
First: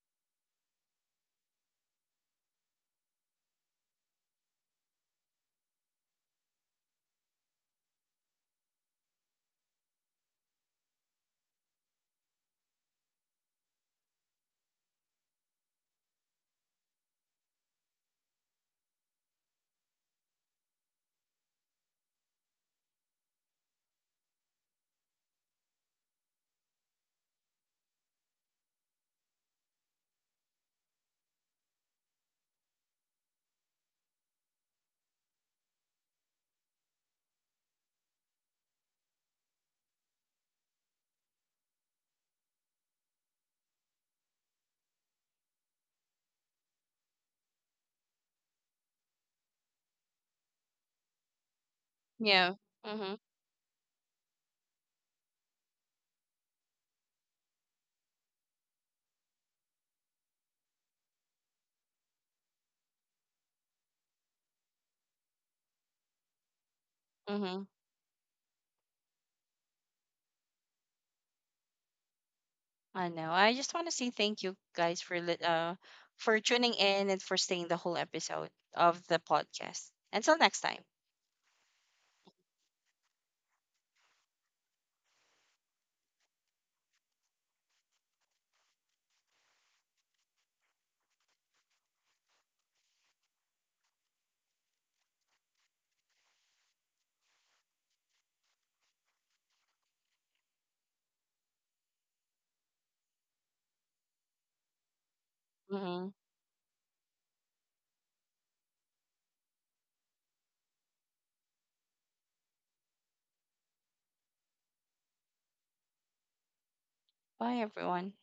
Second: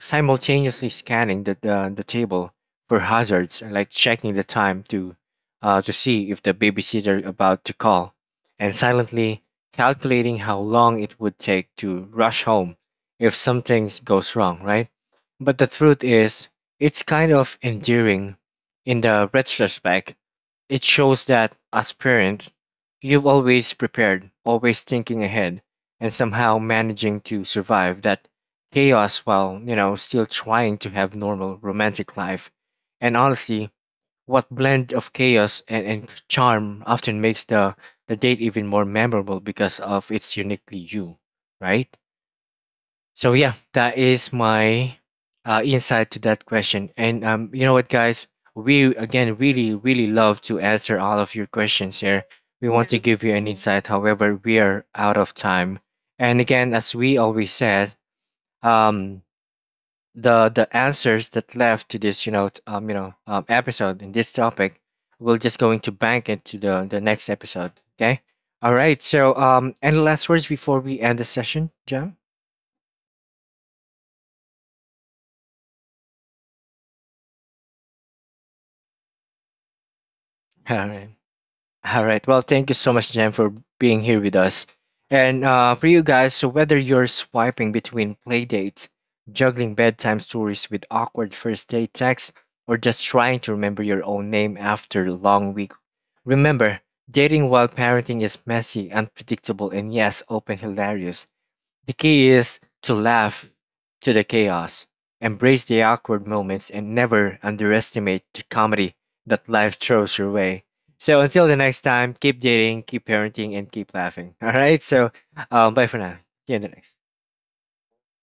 simultaneously scanning the, the table for hazards, like checking the time to see if the babysitter about to call, and silently calculating how long it would take to rush home if something goes wrong, right? But the truth is, it's kind of endearing. In the retrospect, it shows that as parent, you've always prepared, always thinking ahead, and somehow managing to survive that chaos while, you know, still trying to have normal romantic life. And honestly, what blend of chaos and, charm often makes the date even more memorable because of its uniquely you, right? So yeah, that is my insight to that question. And you know what, guys? We again really, really love to answer all of your questions here.
Yeah.
We want to
Mm-hmm.
give you an insight. However, we are out of time. And again, as we always said, um, the answers that left to this, you know, you know, episode in this topic, we're just going to bank it to the next
Mm-hmm.
episode. Okay. All right. So any last words before we end the session, John?
I know. I just want to say thank you guys for for tuning in and for staying the whole episode of the podcast. Until next
All
time.
right. All right. Well, thank you so much, Jen, for being here with us. And for you guys, so whether you're swiping between playdates, juggling bedtime stories with awkward first date texts, or just trying to remember your own name after a long week, remember, dating while parenting is messy, unpredictable, and yes, open hilarious. The key is to laugh to the chaos, embrace the
Hmm.
awkward moments, and never underestimate the comedy that life throws your way. So until the next time, keep dating, keep parenting, and keep laughing. All right. So bye for now. See you in the next.
Bye everyone.